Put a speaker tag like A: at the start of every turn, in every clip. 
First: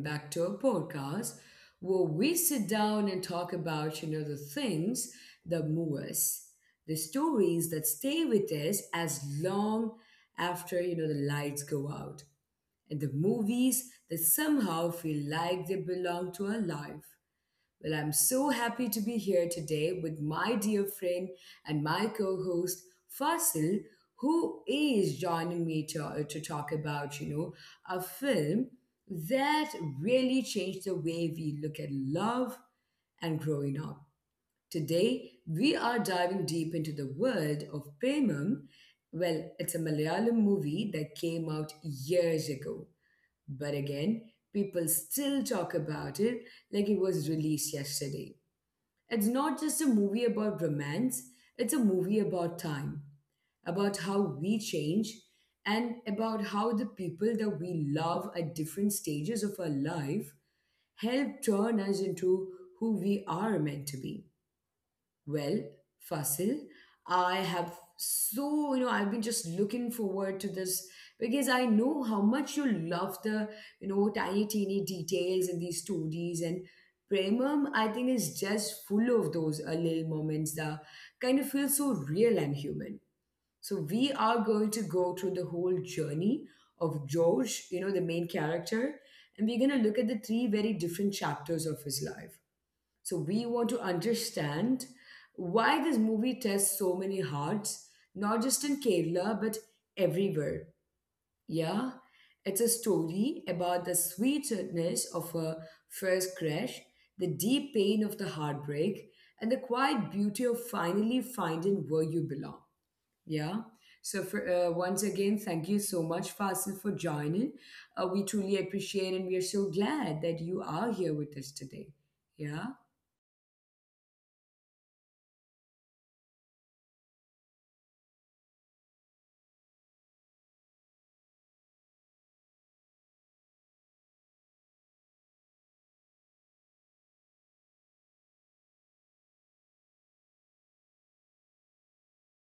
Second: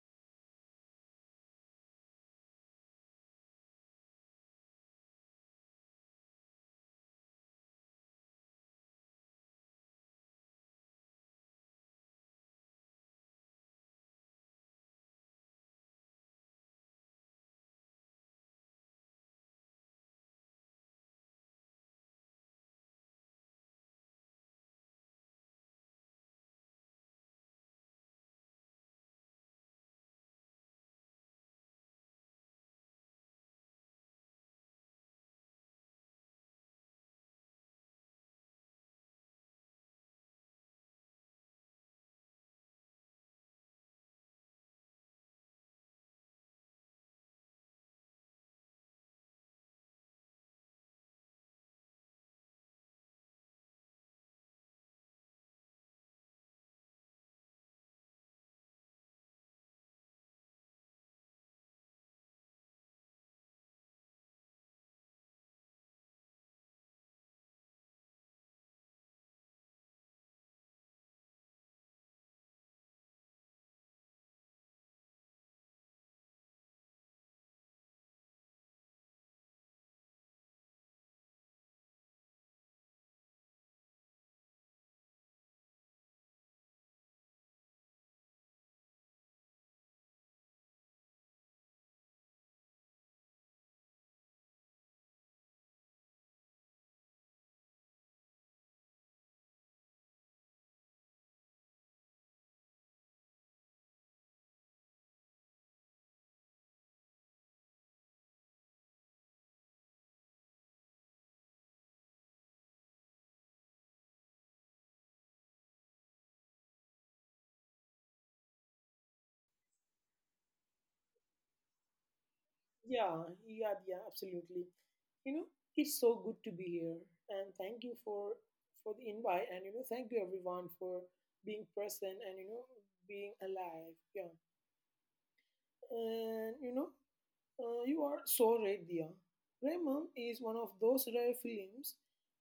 A: back to our podcast where we sit down and talk about, you know, the things that move us, the stories that stay with us as long after, you know, the lights go out, and the movies that somehow feel like they belong to our life. Well, I'm so happy to be here today with my dear friend and my co host, Fasil, who is joining me to talk about, you know, a film that really changed the way we look at love and growing up. Today, we are diving deep into the world of Premam. Well, it's a Malayalam movie that came out years ago but again, people still talk about it like it was released yesterday. It's not just a movie about romance, it's a movie about time, about how we change, and about how the people that we love at different stages of our life help turn us into who we are meant to be. Well, Fasil, I have so, you know, I've been just looking forward to this because I know how much you love the, you know, tiny, teeny details in these stories. And Premam, I think, is just full of those little moments that kind of feel so real and human. So we are going to go through the whole journey of George, you know, the main character, and we're going to look at the three very different chapters of his life. So we want to understand why this movie tests so many hearts, not just in Kerala, but everywhere. Yeah, it's a story about the sweetness of a first crush, the deep pain of the heartbreak, and the quiet beauty of finally finding where you belong. Yeah. So for once again, thank you so much, Fasil, for joining. We truly appreciate, and we are so glad that you are here with us today. Yeah.
B: Yeah, yeah, yeah, absolutely. You know, it's so good to be here, and thank you for the invite, and thank you everyone for being present and being alive. Yeah, and you know, you are so right, dear. Raymond is one of those rare films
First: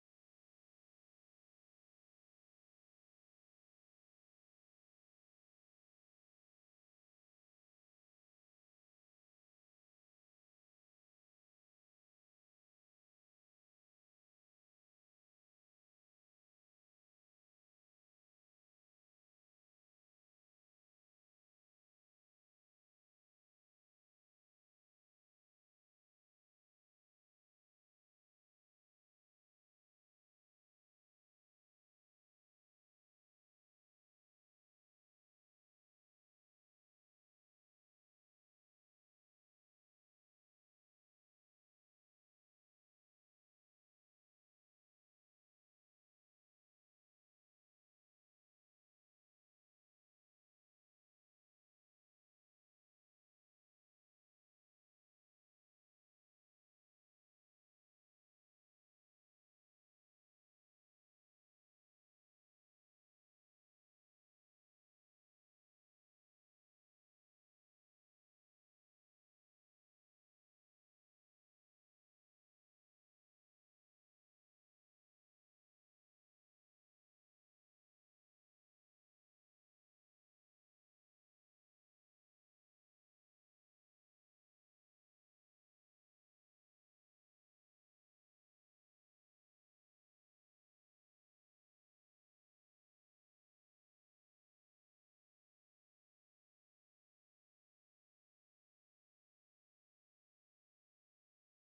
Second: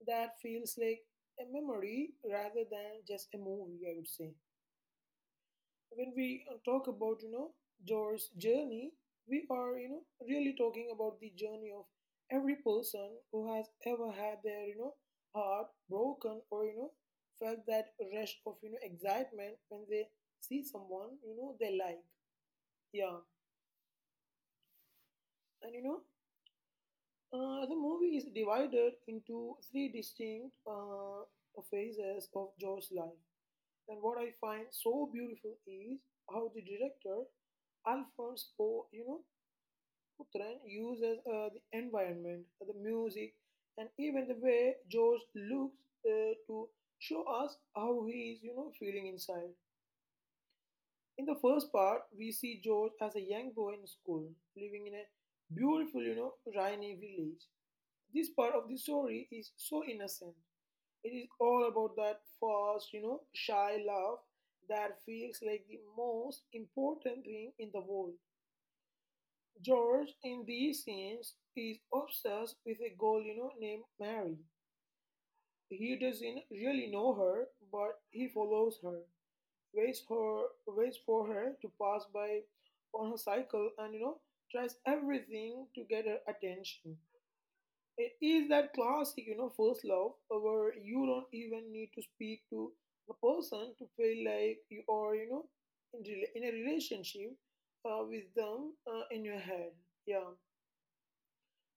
B: that feels like a memory rather than just a movie. I would say when we talk about Joe's journey, we are really talking about the journey of every person who has ever had their heart broken or felt that rush of excitement when they see someone they like. Yeah, and you know the movie is divided into three distinct phases of Joe's life. And what I find so beautiful is how the director Alphonse Poe, Putran uses the environment, the music, and even the way George looks to show us how he is, feeling inside. In the first part, we see George as a young boy in school, living in a beautiful, rainy village. This part of the story is so innocent. It is all about that first, shy love that feels like the most important thing in the world. George, in these scenes, is obsessed with a girl, named Mary. He doesn't really know her, but he follows her, waits for her to pass by on her cycle, and tries everything to get her attention. It is that classic, first love, where you don't even need to speak to the person to feel like you are, in a relationship with them in your head. Yeah.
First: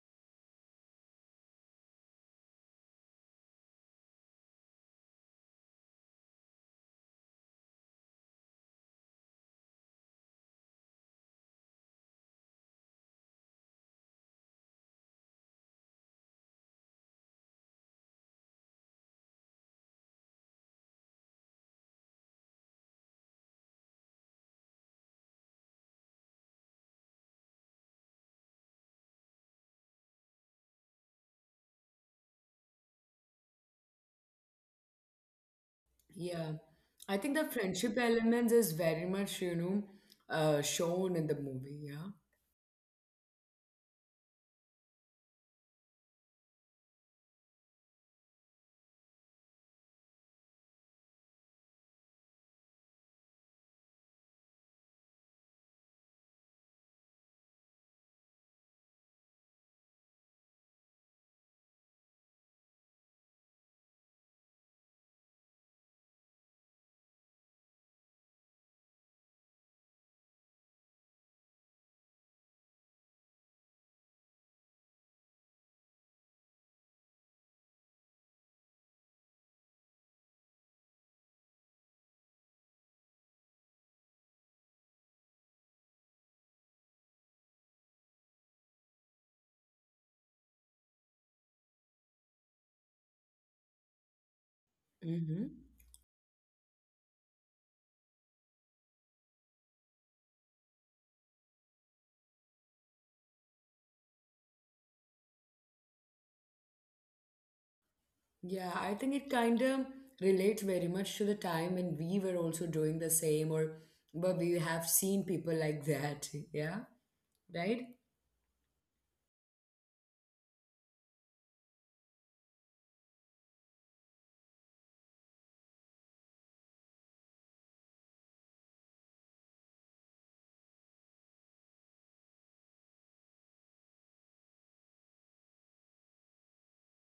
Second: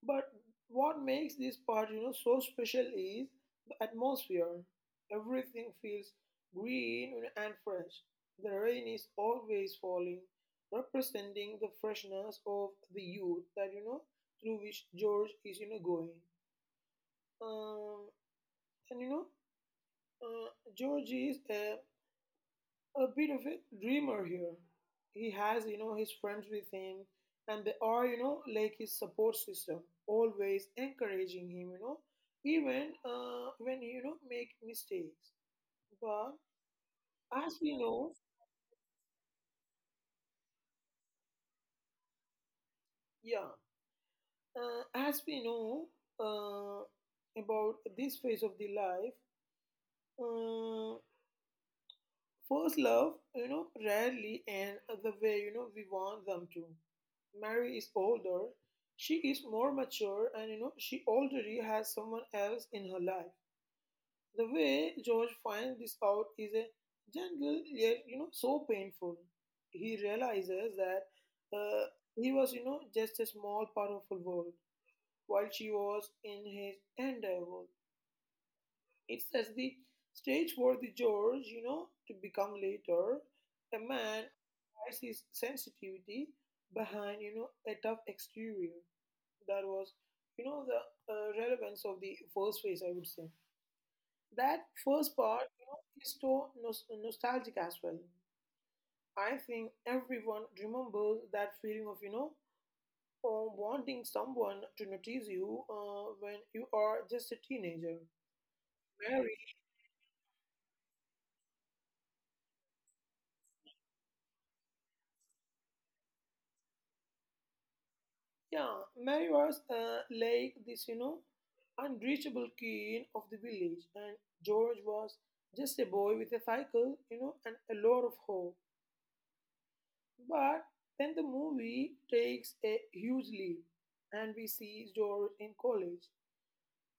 B: But what makes this part, so special is the atmosphere. Everything feels green and fresh. The rain is always falling, representing the freshness of the youth that through which George is, going. Um, and you know, uh, George is a bit of a dreamer here. He has, his friends with him, and they are, like his support system, always encouraging him, even when he, make mistakes. But
A: Yeah, I think the
B: as we
A: friendship
B: know,
A: element is very much, you know, shown in the movie. Yeah.
B: yeah, uh, as we know uh, about this phase of the life, uh, first love, rarely end the way we want them to. Mary is older, she is more mature, and she already has someone else in her life. The way George finds this out is a gentle yet so painful. He realizes that uh, he was just a small part of her world while she was in his entire world. It's as the stage for the George to become later a man who hides his sensitivity behind a tough exterior. That was, you know, the uh, relevance of the first phase, I would say. That first
A: Mm-hmm.
B: part, is so nostalgic as well. I think everyone remembers that feeling of, wanting someone to notice you when you are just a teenager.
A: Yeah, I think it
B: Mary,
A: kind of relates very much to the time when we were also doing the same, or but we have seen people like that. Yeah. Right?
B: yeah, Mary was like this, unreachable queen of the village, and George was just a boy with a cycle, and a lot of hope. But then the movie takes a huge leap, and we see George in college.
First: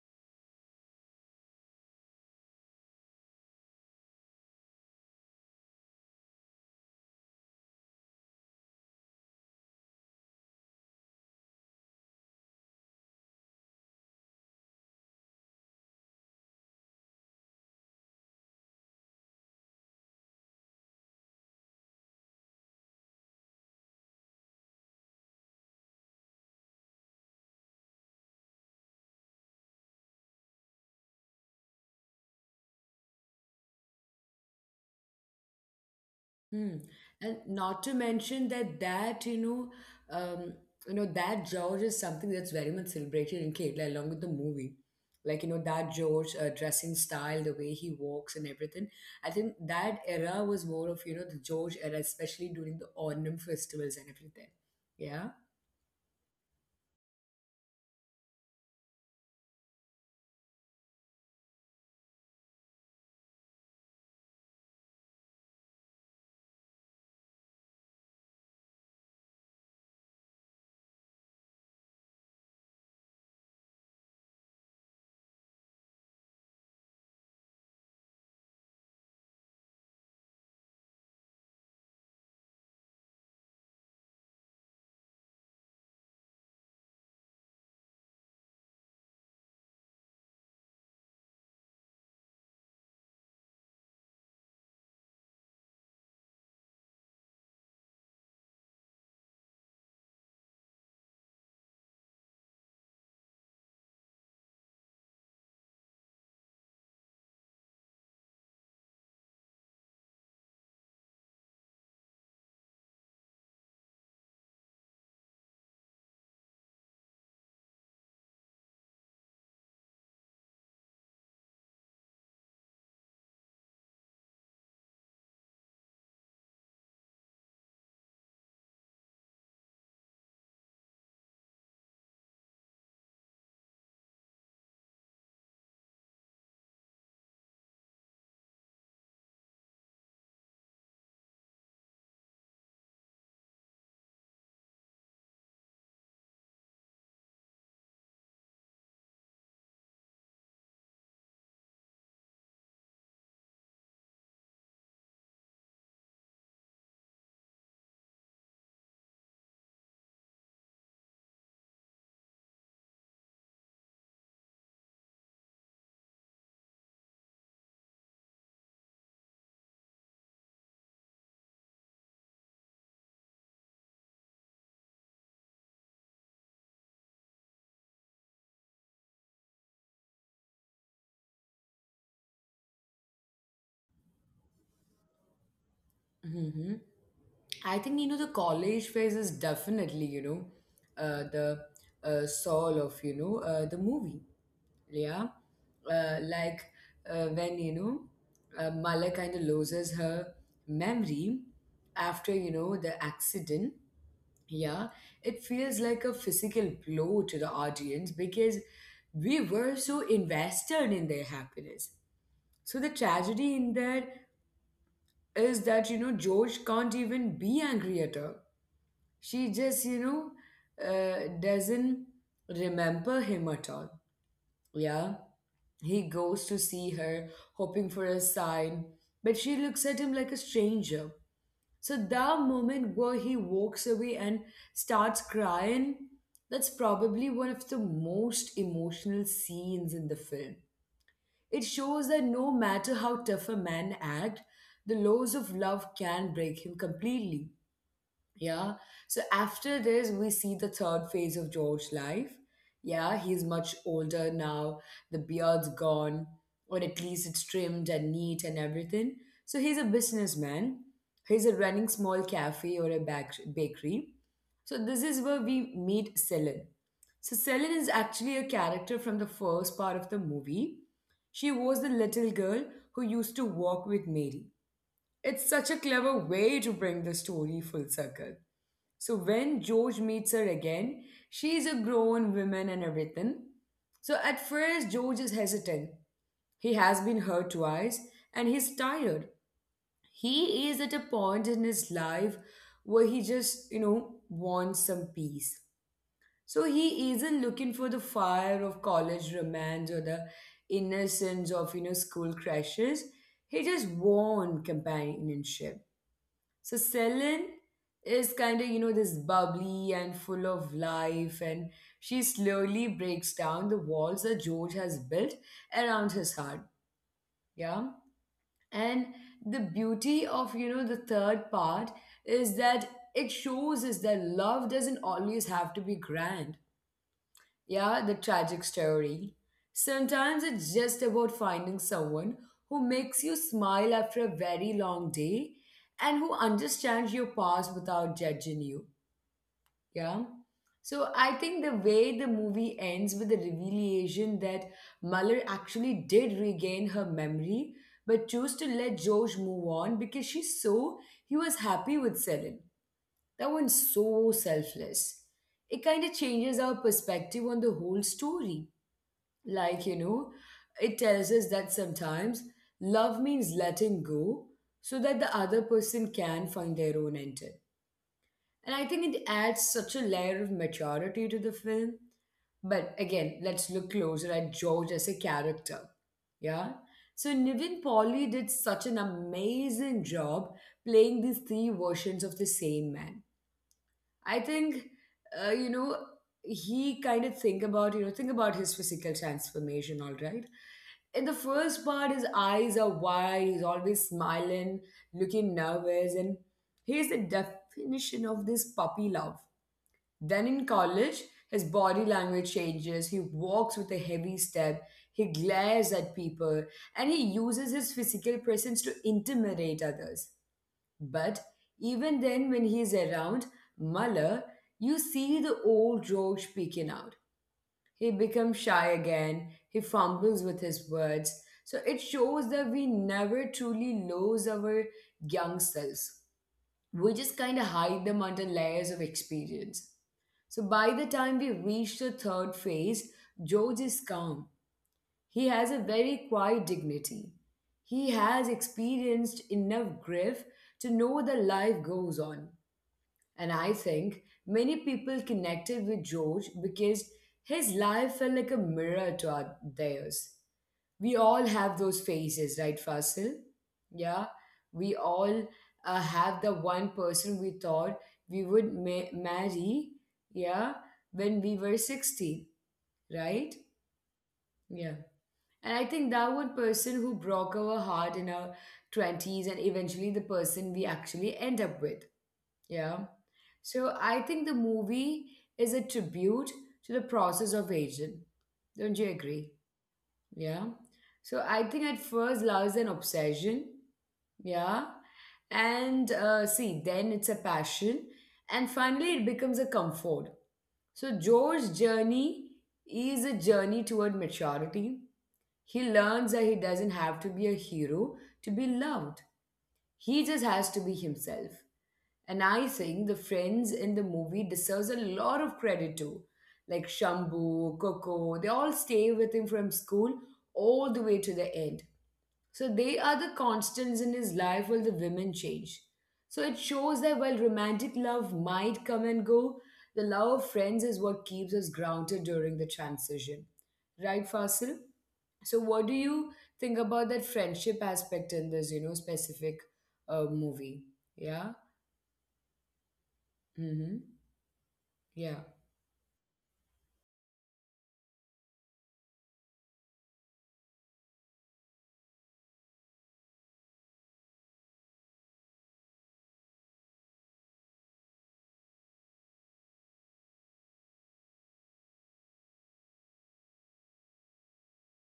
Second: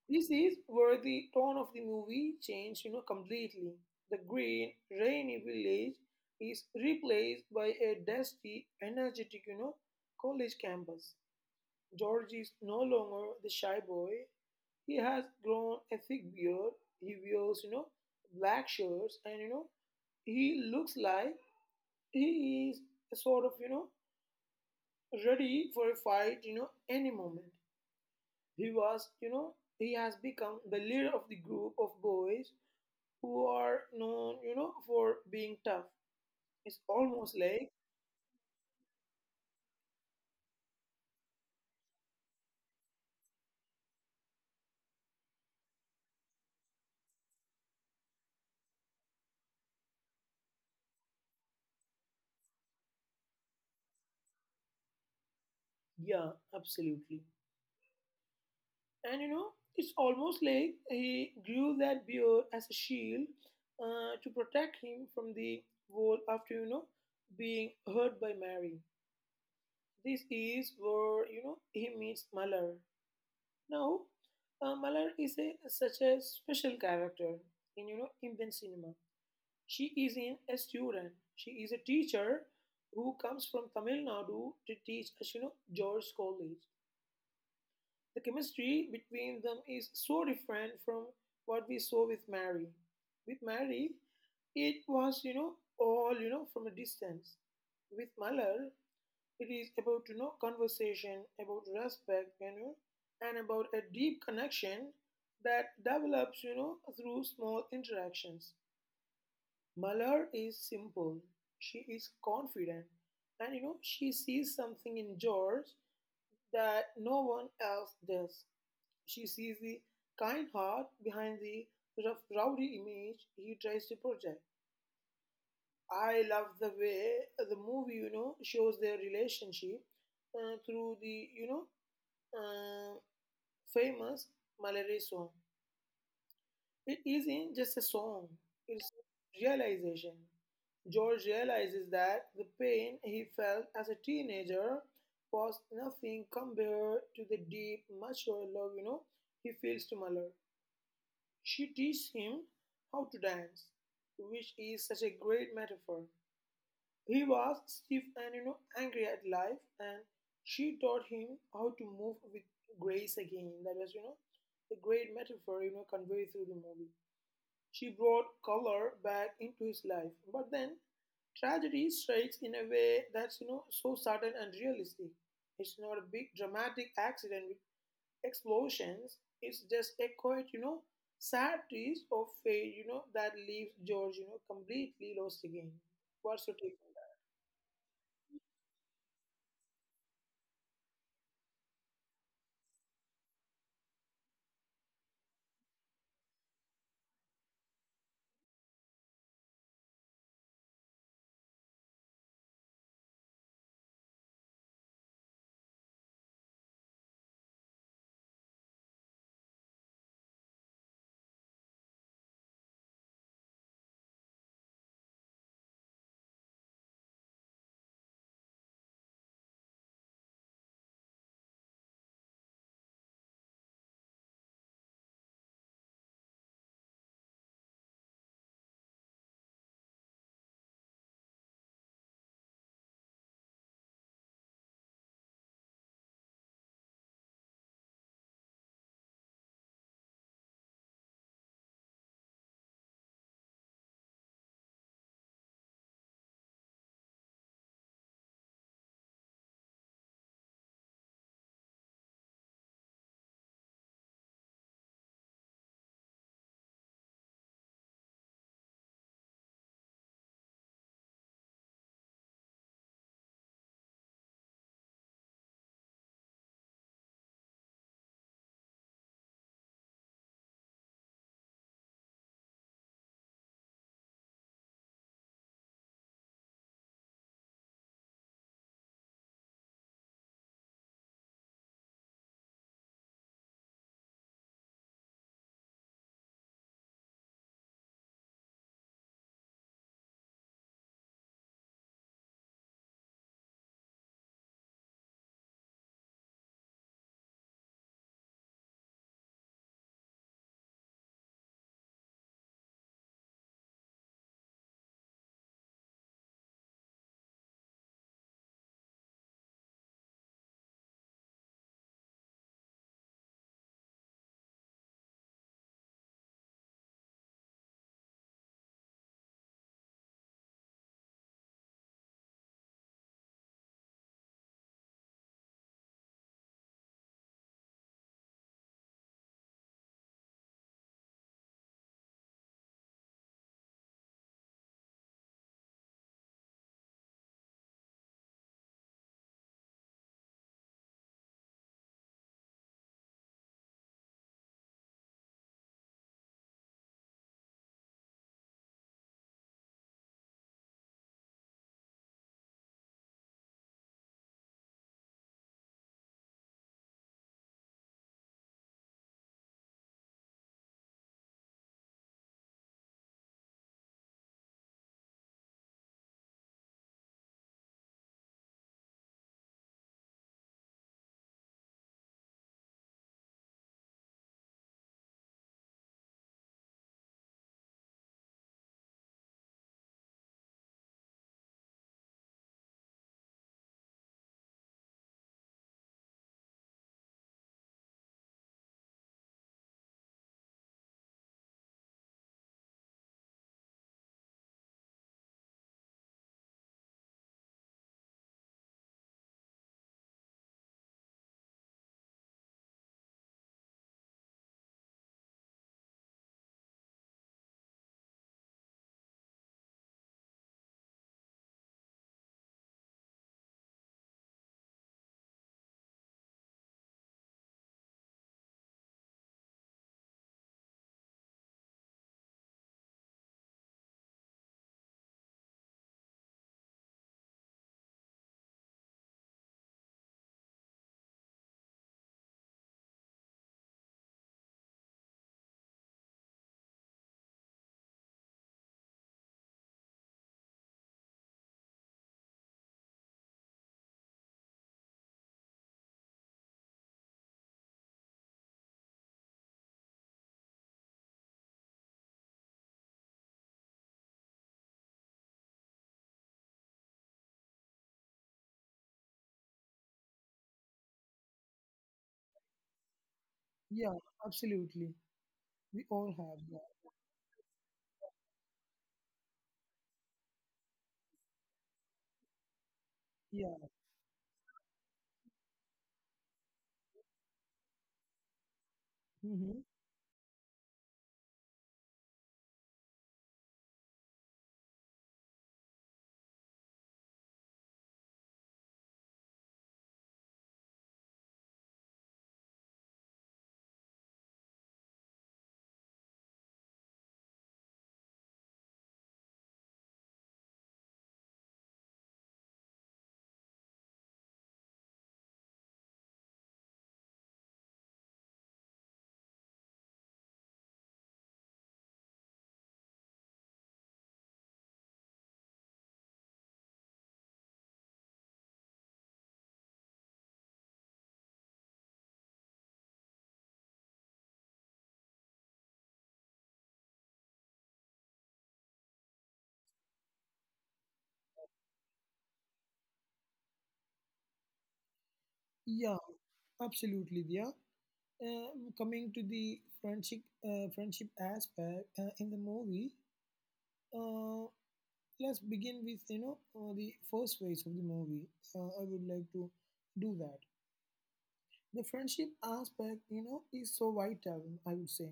B: This is where the tone of the movie changed, completely. The green, rainy village is replaced by a dusty, energetic, college campus. George is no longer the shy boy. He has grown a thick beard. He wears, black shirts, and he looks like he is a sort of, ready for a fight, any moment. He was, you know, he has become the leader of the group of boys who are known, for being tough.
A: Hmm.
B: It's almost
A: And
B: like,
A: not to mention that um, you know that George is something that's very much celebrated in Kerala along with the movie. Like you know that George dressing style, the way he walks and everything. I think that era was more of you know the George era, especially during the Onam festivals and everything. Yeah.
B: yeah, absolutely. And it's almost like he grew that beard as a shield to protect him from the wall after, being hurt by Mary. This is where, he meets Malheur. Now, Malar is such a special character in Indian cinema. She is in a student. She is a teacher who comes from Tamil Nadu to teach at George College. The chemistry between them is so different from what we saw with Mary. With Mary, it was all from a distance. With Malar, it is about conversation, about respect, and about a deep connection that develops through small interactions. Malar is simple. She is confident, and she sees something in George that no one else does. She sees the kind heart behind the rough, rowdy image he tries to project. I love the way the movie, shows their relationship through the, uh, famous Mallory song. It isn't just a song, it's a realization. George realizes that the pain he felt as a teenager was nothing compared to the deep, mature love, he feels to Muller. She teaches him how to dance, which is such a great metaphor. He was stiff and angry at life, and she taught him how to move with grace again. That was a great metaphor conveyed through the movie. She brought color back into his life, but then tragedy strikes in a way that's so sudden and realistic. It's not a big dramatic accident with explosions. It's just a quiet, sad twist of fate that leaves George completely lost again. What's your
A: hmm
B: take?
A: I think you know the college phase is definitely you know the soul of you know the movie. yeah uh, like when you know mala kind of loses her memory after you know the accident, yeah, it feels like a physical blow to the audience because we were so invested in their happiness, so the tragedy in that is that you know george can't even be angry at her. She just you know doesn't remember him at all. Yeah. He goes to see her, hoping for a sign, but she looks at him like a stranger. So, the moment where he walks away and starts crying, that's probably one of the most emotional scenes in the film. It shows that no matter how tough a man acts, the laws of love can break him completely. Yeah. So after this, we see the third phase of George's life. Yeah, he's much older now. The beard's gone, or at least it's trimmed and neat and everything. So he's a businessman. He's a running small cafe or a bakery. So this is where we meet Celine. So Celine is actually a character from the first part of the movie. She was the little girl who used to walk with Mary. It's such a clever way to bring the story full circle. So when George meets her again, she's a grown woman and everything. So at first, George is hesitant. He has been hurt twice and he's tired. He is at a point in his life where he just, you know, wants some peace. So he isn't looking for the fire of college romance or the innocence of, you know, school crashes. He just wants companionship. So Celine is kind of, you know, this bubbly and full of life, and she slowly breaks down the walls that George has built around his heart. Yeah. And the beauty of, you know, the third part is that it shows us that love doesn't always have to be grand. Yeah, the tragic story. Sometimes it's just about finding someone who makes you smile after a very long day and who understands your past without judging you. Yeah. So I think the way the movie ends with the revelation that Muller actually did regain her memory but chose to let George move on because she saw he was happy with Celine. That one's so selfless. It kind of changes our perspective on the whole story like, you know, it tells us that sometimes love means letting go so that the other person can find their own ending. And I think it adds such a layer of maturity to the film. But again, let's look closer at George as a character. Yeah. So Nivin Pauly did such an amazing job playing these three versions of the same man. I think, you know, he kind of think about his physical transformation, all right? In the first part, his eyes are wide, he's always smiling, looking nervous, and he's the definition of this puppy love. Then in college, his body language changes, he walks with a heavy step, he glares at people, and he uses his physical presence to intimidate others. But even then, when he's around Muller, you see the old George peeking out. He becomes shy again, he fumbles with his words. So it shows that we never truly lose our young selves. We just kind of hide them under layers of experience. So by the time we reach the third phase, George is calm. He has a very quiet dignity. He has experienced enough grief to know that life goes on. And I think many people connected with George because his life felt like a mirror to our, theirs. We all have those phases, right, Fasil? Yeah, we all have the one person we thought we would marry, yeah, when we were 16, right?
B: Yeah,
A: Yeah.
B: absolutely.
A: And I
B: We
A: think
B: all
A: that one
B: have
A: person
B: that.
A: who broke our heart in our 20s and eventually the person we actually end up with. Yeah.
B: Yeah.
A: So I think the movie is a tribute to the process of aging. Don't you agree?
B: Hmm.
A: Yeah. So I think at first love is an obsession. Yeah. And see, then it's a passion. And finally, it becomes a comfort. So Joe's journey is a journey toward maturity. He learns that he doesn't have to be a hero to be loved. He just has to be himself. And I think the friends in the movie deserves a lot of credit too. Like Shambu, Coco, they all stay with him from school all the way to the end. So they are the constants in his life while the women change. So it shows that while romantic love might come and go, the love of friends is what keeps us grounded during the transition. Right, Fasil? So what do you think about that friendship aspect in this, you know, specific movie? Yeah? Mm-hmm. Yeah.
B: Yeah, absolutely, Dia. Coming to the friendship, friendship aspect in the movie, uh, let's begin with the first phase of the movie. I would like to do that. The friendship aspect, is so vital. I would say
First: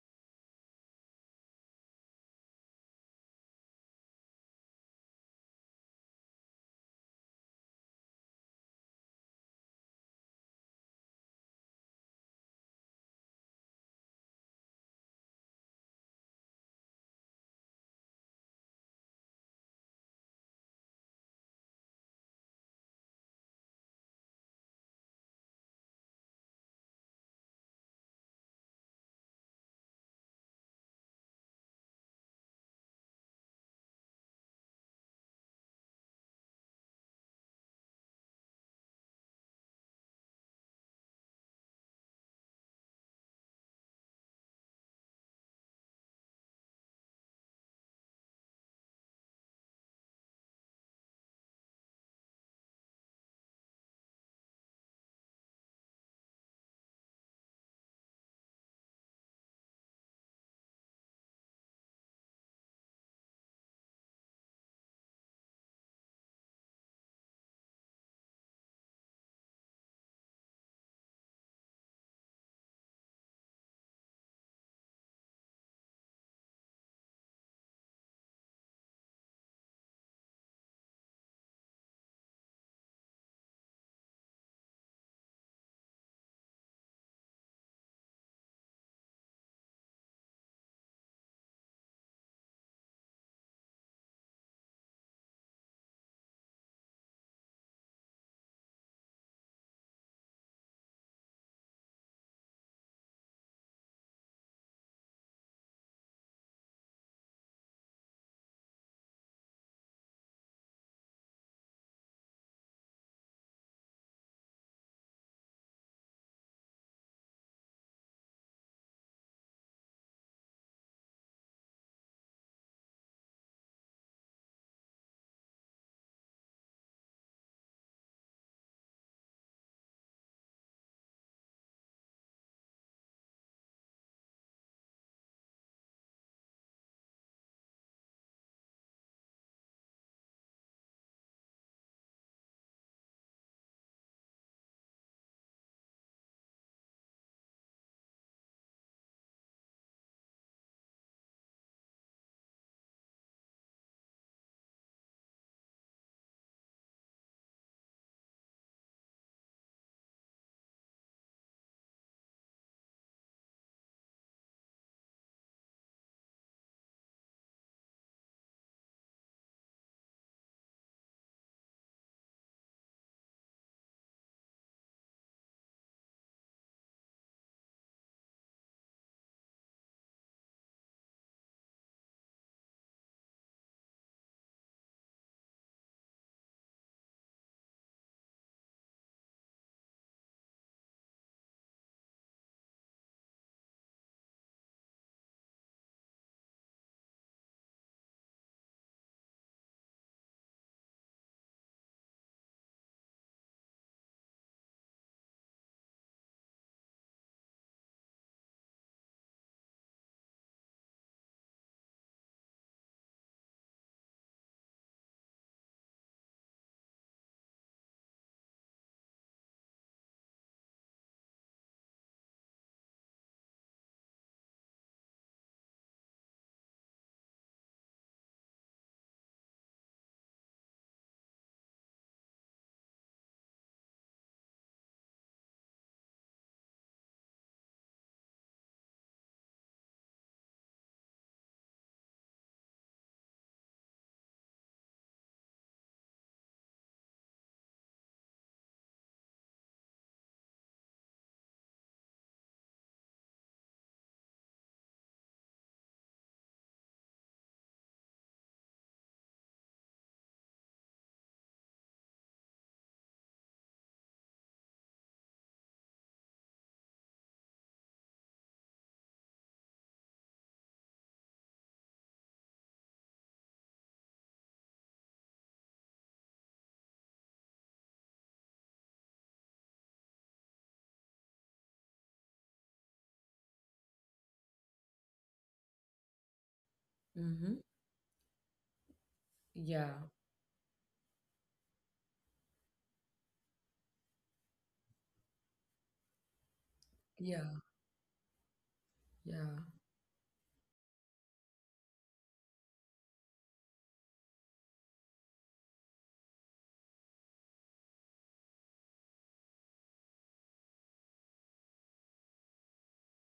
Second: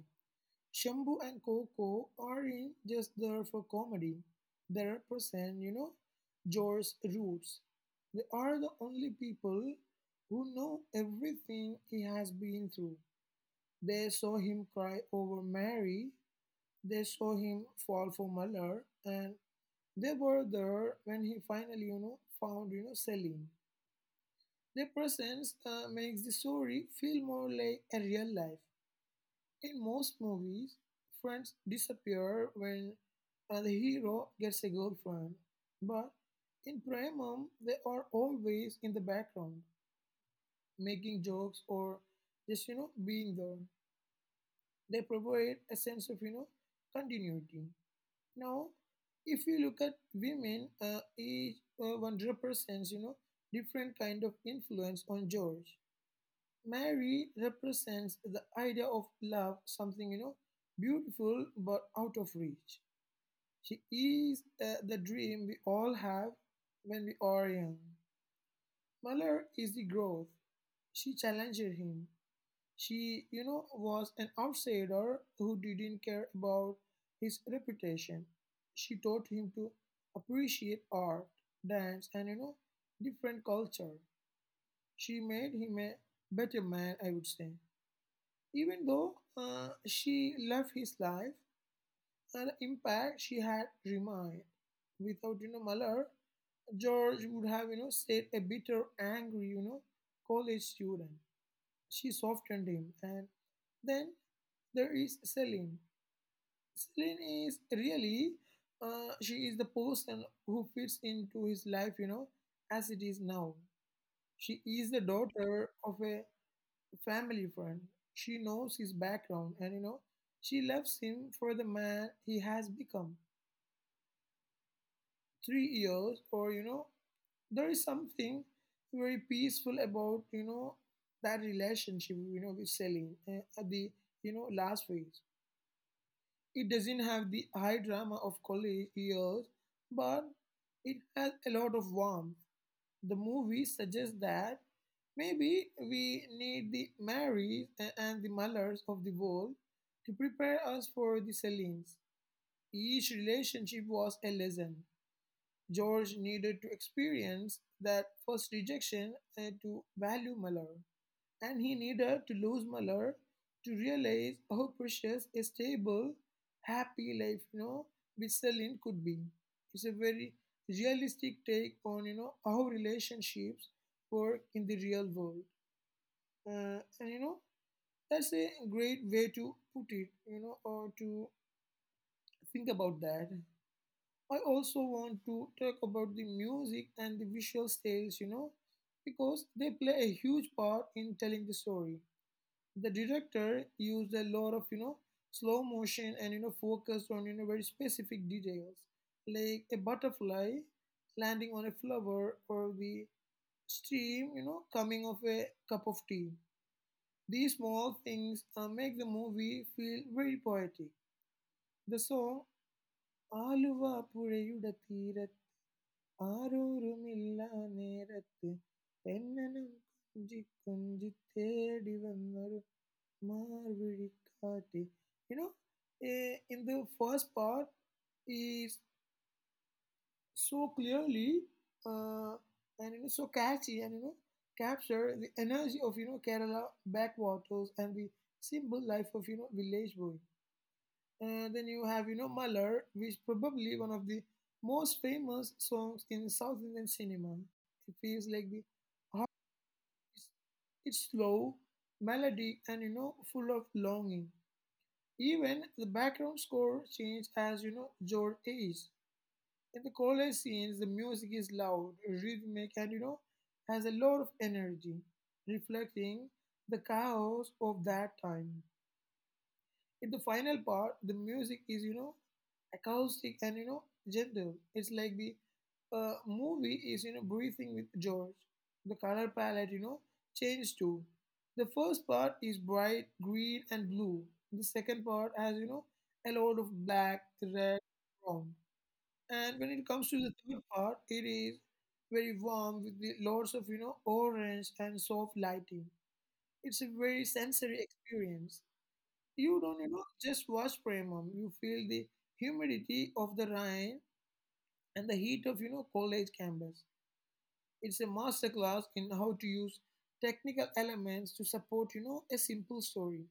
B: Shambu and Coco aren't just there for comedy. They represent, Joe's roots. They are the only people who know everything he has been through. They saw him cry over Mary, they saw him fall for Muller, and they were there when he finally, found Selim. Their presence makes the story feel more like a real life. In most movies, friends disappear when the hero gets a girlfriend, but in Premam, they are always in the background, making jokes or just being there. They provide a sense of continuity. Now, if you look at women, each one represents different kind of influence on George. Mary represents the idea of love, something, beautiful but out of reach. She is the dream we all have when we are young. Muller is the growth. She challenged him. She, was an outsider who didn't care about his reputation. She taught him to appreciate art, dance, and, different culture. She made him a better man, I would say. Even though she left his life, the impact she had remained. Without Muller, George would have stayed a bitter, angry, college student. She softened him, and then there is Celine. Celine is really She is the person who fits into his life, as it is now. She is the daughter of a family friend. She knows his background, and she loves him for the man he has become. 3 years, or there is something very peaceful about that relationship with Celine at the last phase. It doesn't have the high drama of college years, but it has a lot of warmth. The movie suggests that maybe we need the Marys and the Mullers of the world to prepare us for the Celines. Each relationship was a lesson. George needed to experience that first rejection to value Muller, and he needed to lose Muller to realize how precious a stable, happy life, with Celine could be. It's a very realistic take on, how relationships work in the real world. And, that's a great way to put it, or to think about that. I also want to talk about the music and the visual styles, because they play a huge part in telling the story. The director used a lot of slow motion and focus on very specific details like a butterfly landing on a flower or the stream coming of a cup of tea. These small things make the movie feel very poetic. The song Aluva പുഴയുടെ തീരത്ത് ആരോരുമില്ല നേരത്ത് പെണ്ണനം കുഞ്ചി കുഞ്ചി തേടി വന്നൊരു Maricati. You know, in the first part, is so clearly uh, and so catchy and capture the energy of Kerala backwaters and the simple life of village boy. And then you have Malar, which probably one of the most famous songs in South Indian cinema. It feels like the heart is it's slow, melodic, and full of longing. Even the background score changes as George ages. In the college scenes, the music is loud, rhythmic, and has a lot of energy, reflecting the chaos of that time. In the final part, the music is, acoustic and, gentle. It's like the movie is, breathing with George. The color palette, changes too. The first part is bright green and blue. The second part has, a lot of black,
A: Mm-hmm.
B: red, brown. And when it
A: Yeah.
B: comes to the third part, it is very warm with the lots of, orange and soft lighting. It's a very
A: Yeah.
B: sensory experience.
A: Yeah.
B: You don't, just watch Premam. You feel the humidity of the rain and the heat of, college campus. It's a masterclass in how to use technical elements to support, a simple story.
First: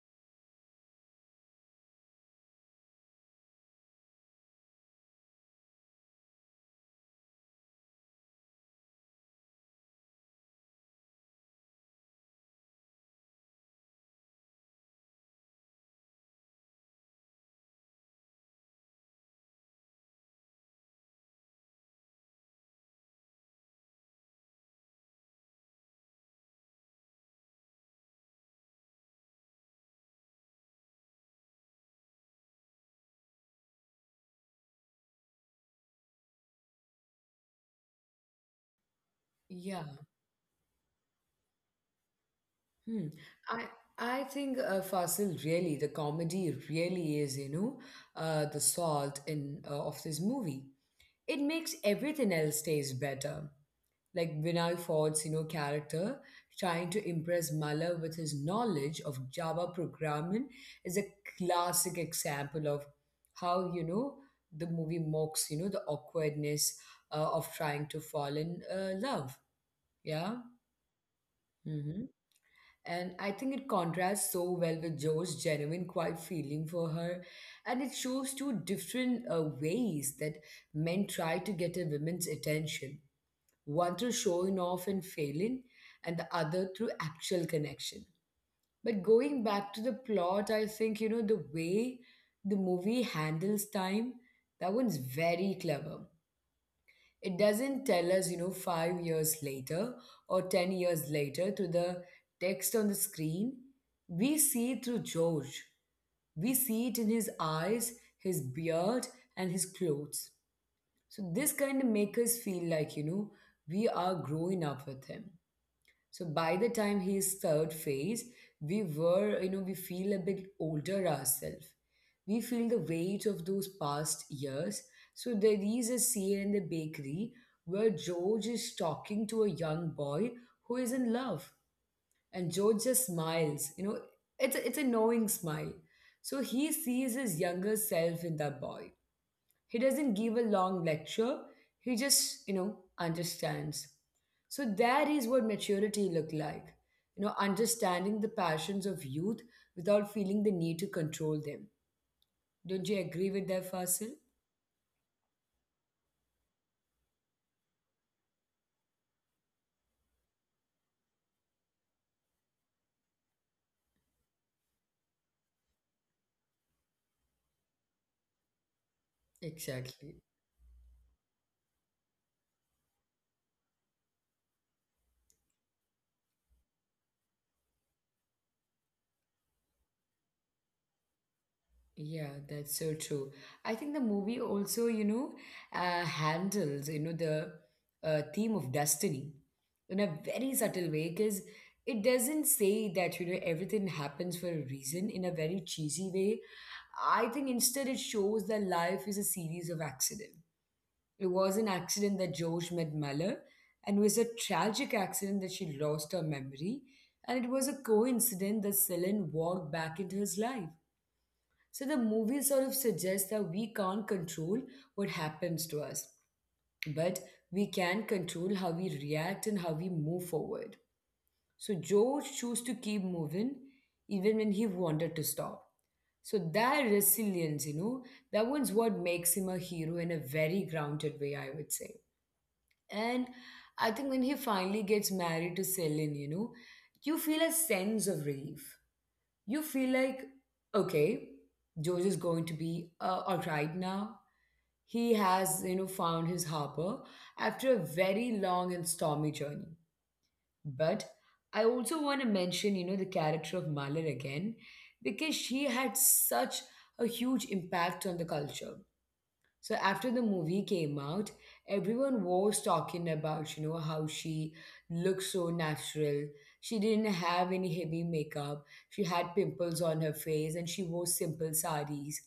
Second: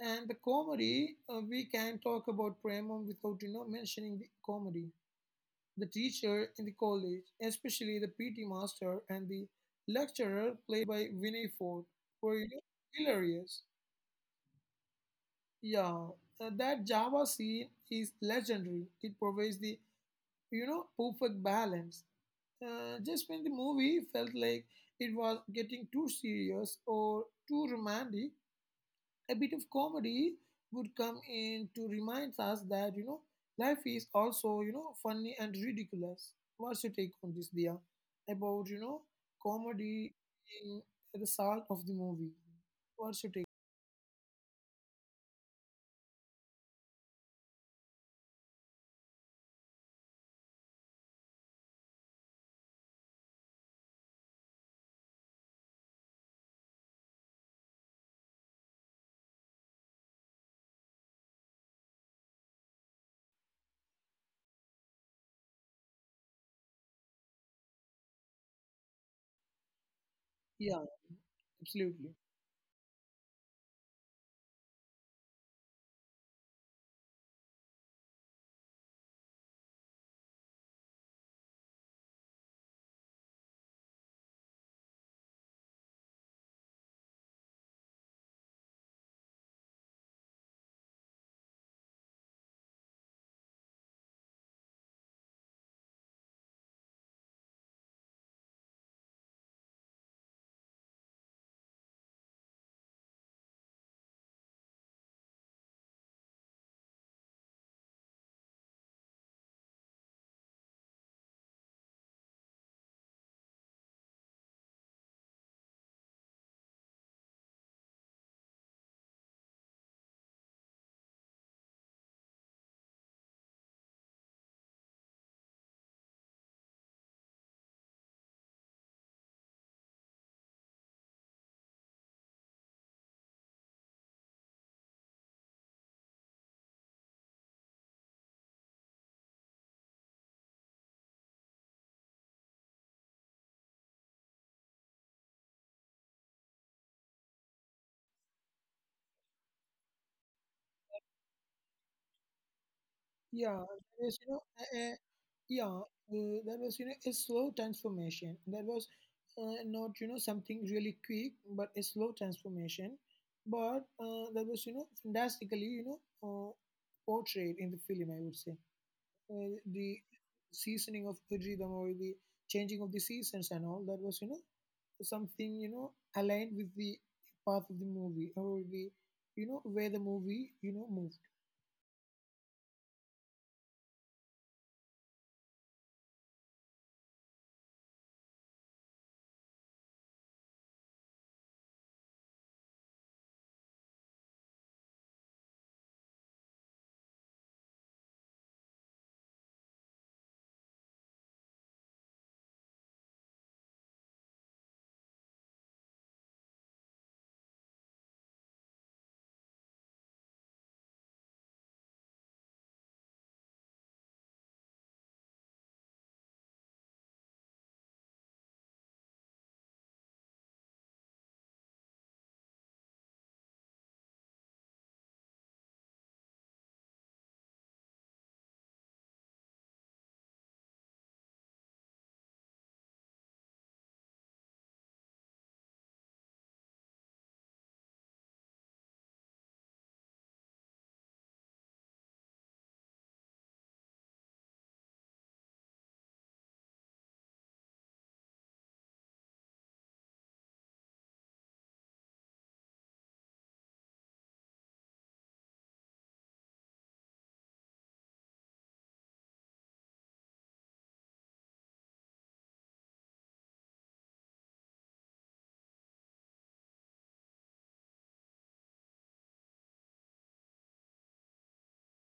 B: And the comedy, we can talk about Premam without, mentioning the comedy. The teacher in the college, especially the PT master and the lecturer played by Vinay Ford, were, hilarious. Yeah, that Java scene is legendary. It provides the, perfect balance. Just when the movie felt like it was getting too serious or too romantic, a bit of comedy would come in to remind us that, life is also, funny and ridiculous. What's your take on this, Dia? About,
A: Yeah.
B: comedy in the salt of the movie.
A: Hmm.
B: What's your take?
A: I I think Fasil really the comedy really is you know the salt in of this movie. It makes everything else taste better. Like Vinay Ford's, you know, character trying to impress Mala with his knowledge of Java programming is a classic example of how, you know, the movie mocks, you know, the awkwardness of trying to fall in love. Yeah.
B: Yeah,
A: hmm
B: absolutely.
A: And I think it contrasts so well with Joe's genuine, quiet feeling for her. And it shows two different ways that men try to get a woman's attention, one through showing off and failing, and the other through actual connection. But going back to the plot, I think, you know, the way the movie handles time, that one's very clever. It doesn't tell us, you know, 5 years later or 10 years later through the text on the screen. We see it through George. We see it in his eyes, his beard, and his clothes. So this kind of make us feel like, you know, we are growing up with him. So by the time he third phase, we were, you know, we feel a bit older ourselves. We feel the weight of those past years. So there is a scene in the bakery where George is talking to a young boy who is in love. And George just smiles, it's a knowing smile. So he sees his younger self in that boy. He doesn't give a long lecture, he just, understands. So that is what maturity look like. Understanding the passions of youth without feeling the need to control them. Don't you agree with that, Fasil?
B: Yeah, there was, you know, there was, a slow transformation. There was not, something really quick, but a slow transformation. But that was, you know, fantastically, portrayed in the film, I would say.
A: Exactly.
B: The seasoning of the rhythm or the changing of the seasons and all, that was, something, aligned with the path of the movie or the, where the movie, moved.
A: Yeah, that's so true. I think the movie also, handles, the theme of destiny in a very subtle way because it doesn't say that, everything happens for a reason in a very cheesy way. I think instead it shows that life is a series of accidents. It was an accident that Josh met Malheur, and it was a tragic accident that she lost her memory, and it was a coincidence that Celine walked back into his life. So the movie sort of suggests that we can't control what happens to us, but we can control how we react and how we move forward. So George chose to keep moving even when he wanted to stop. So that resilience, that one's what makes him a hero in a very grounded way, I would say. And I think when he finally gets married to Celine, you feel a sense of relief. You feel like, okay, George is going to be all right now. He has, found his harbor after a very long and stormy journey. But I also want to mention, the character of Malar again, because she had such a huge impact on the culture. So after the movie came out, everyone was talking about, how she looked so natural. She didn't have any heavy makeup. She had pimples on her face and she wore simple sarees.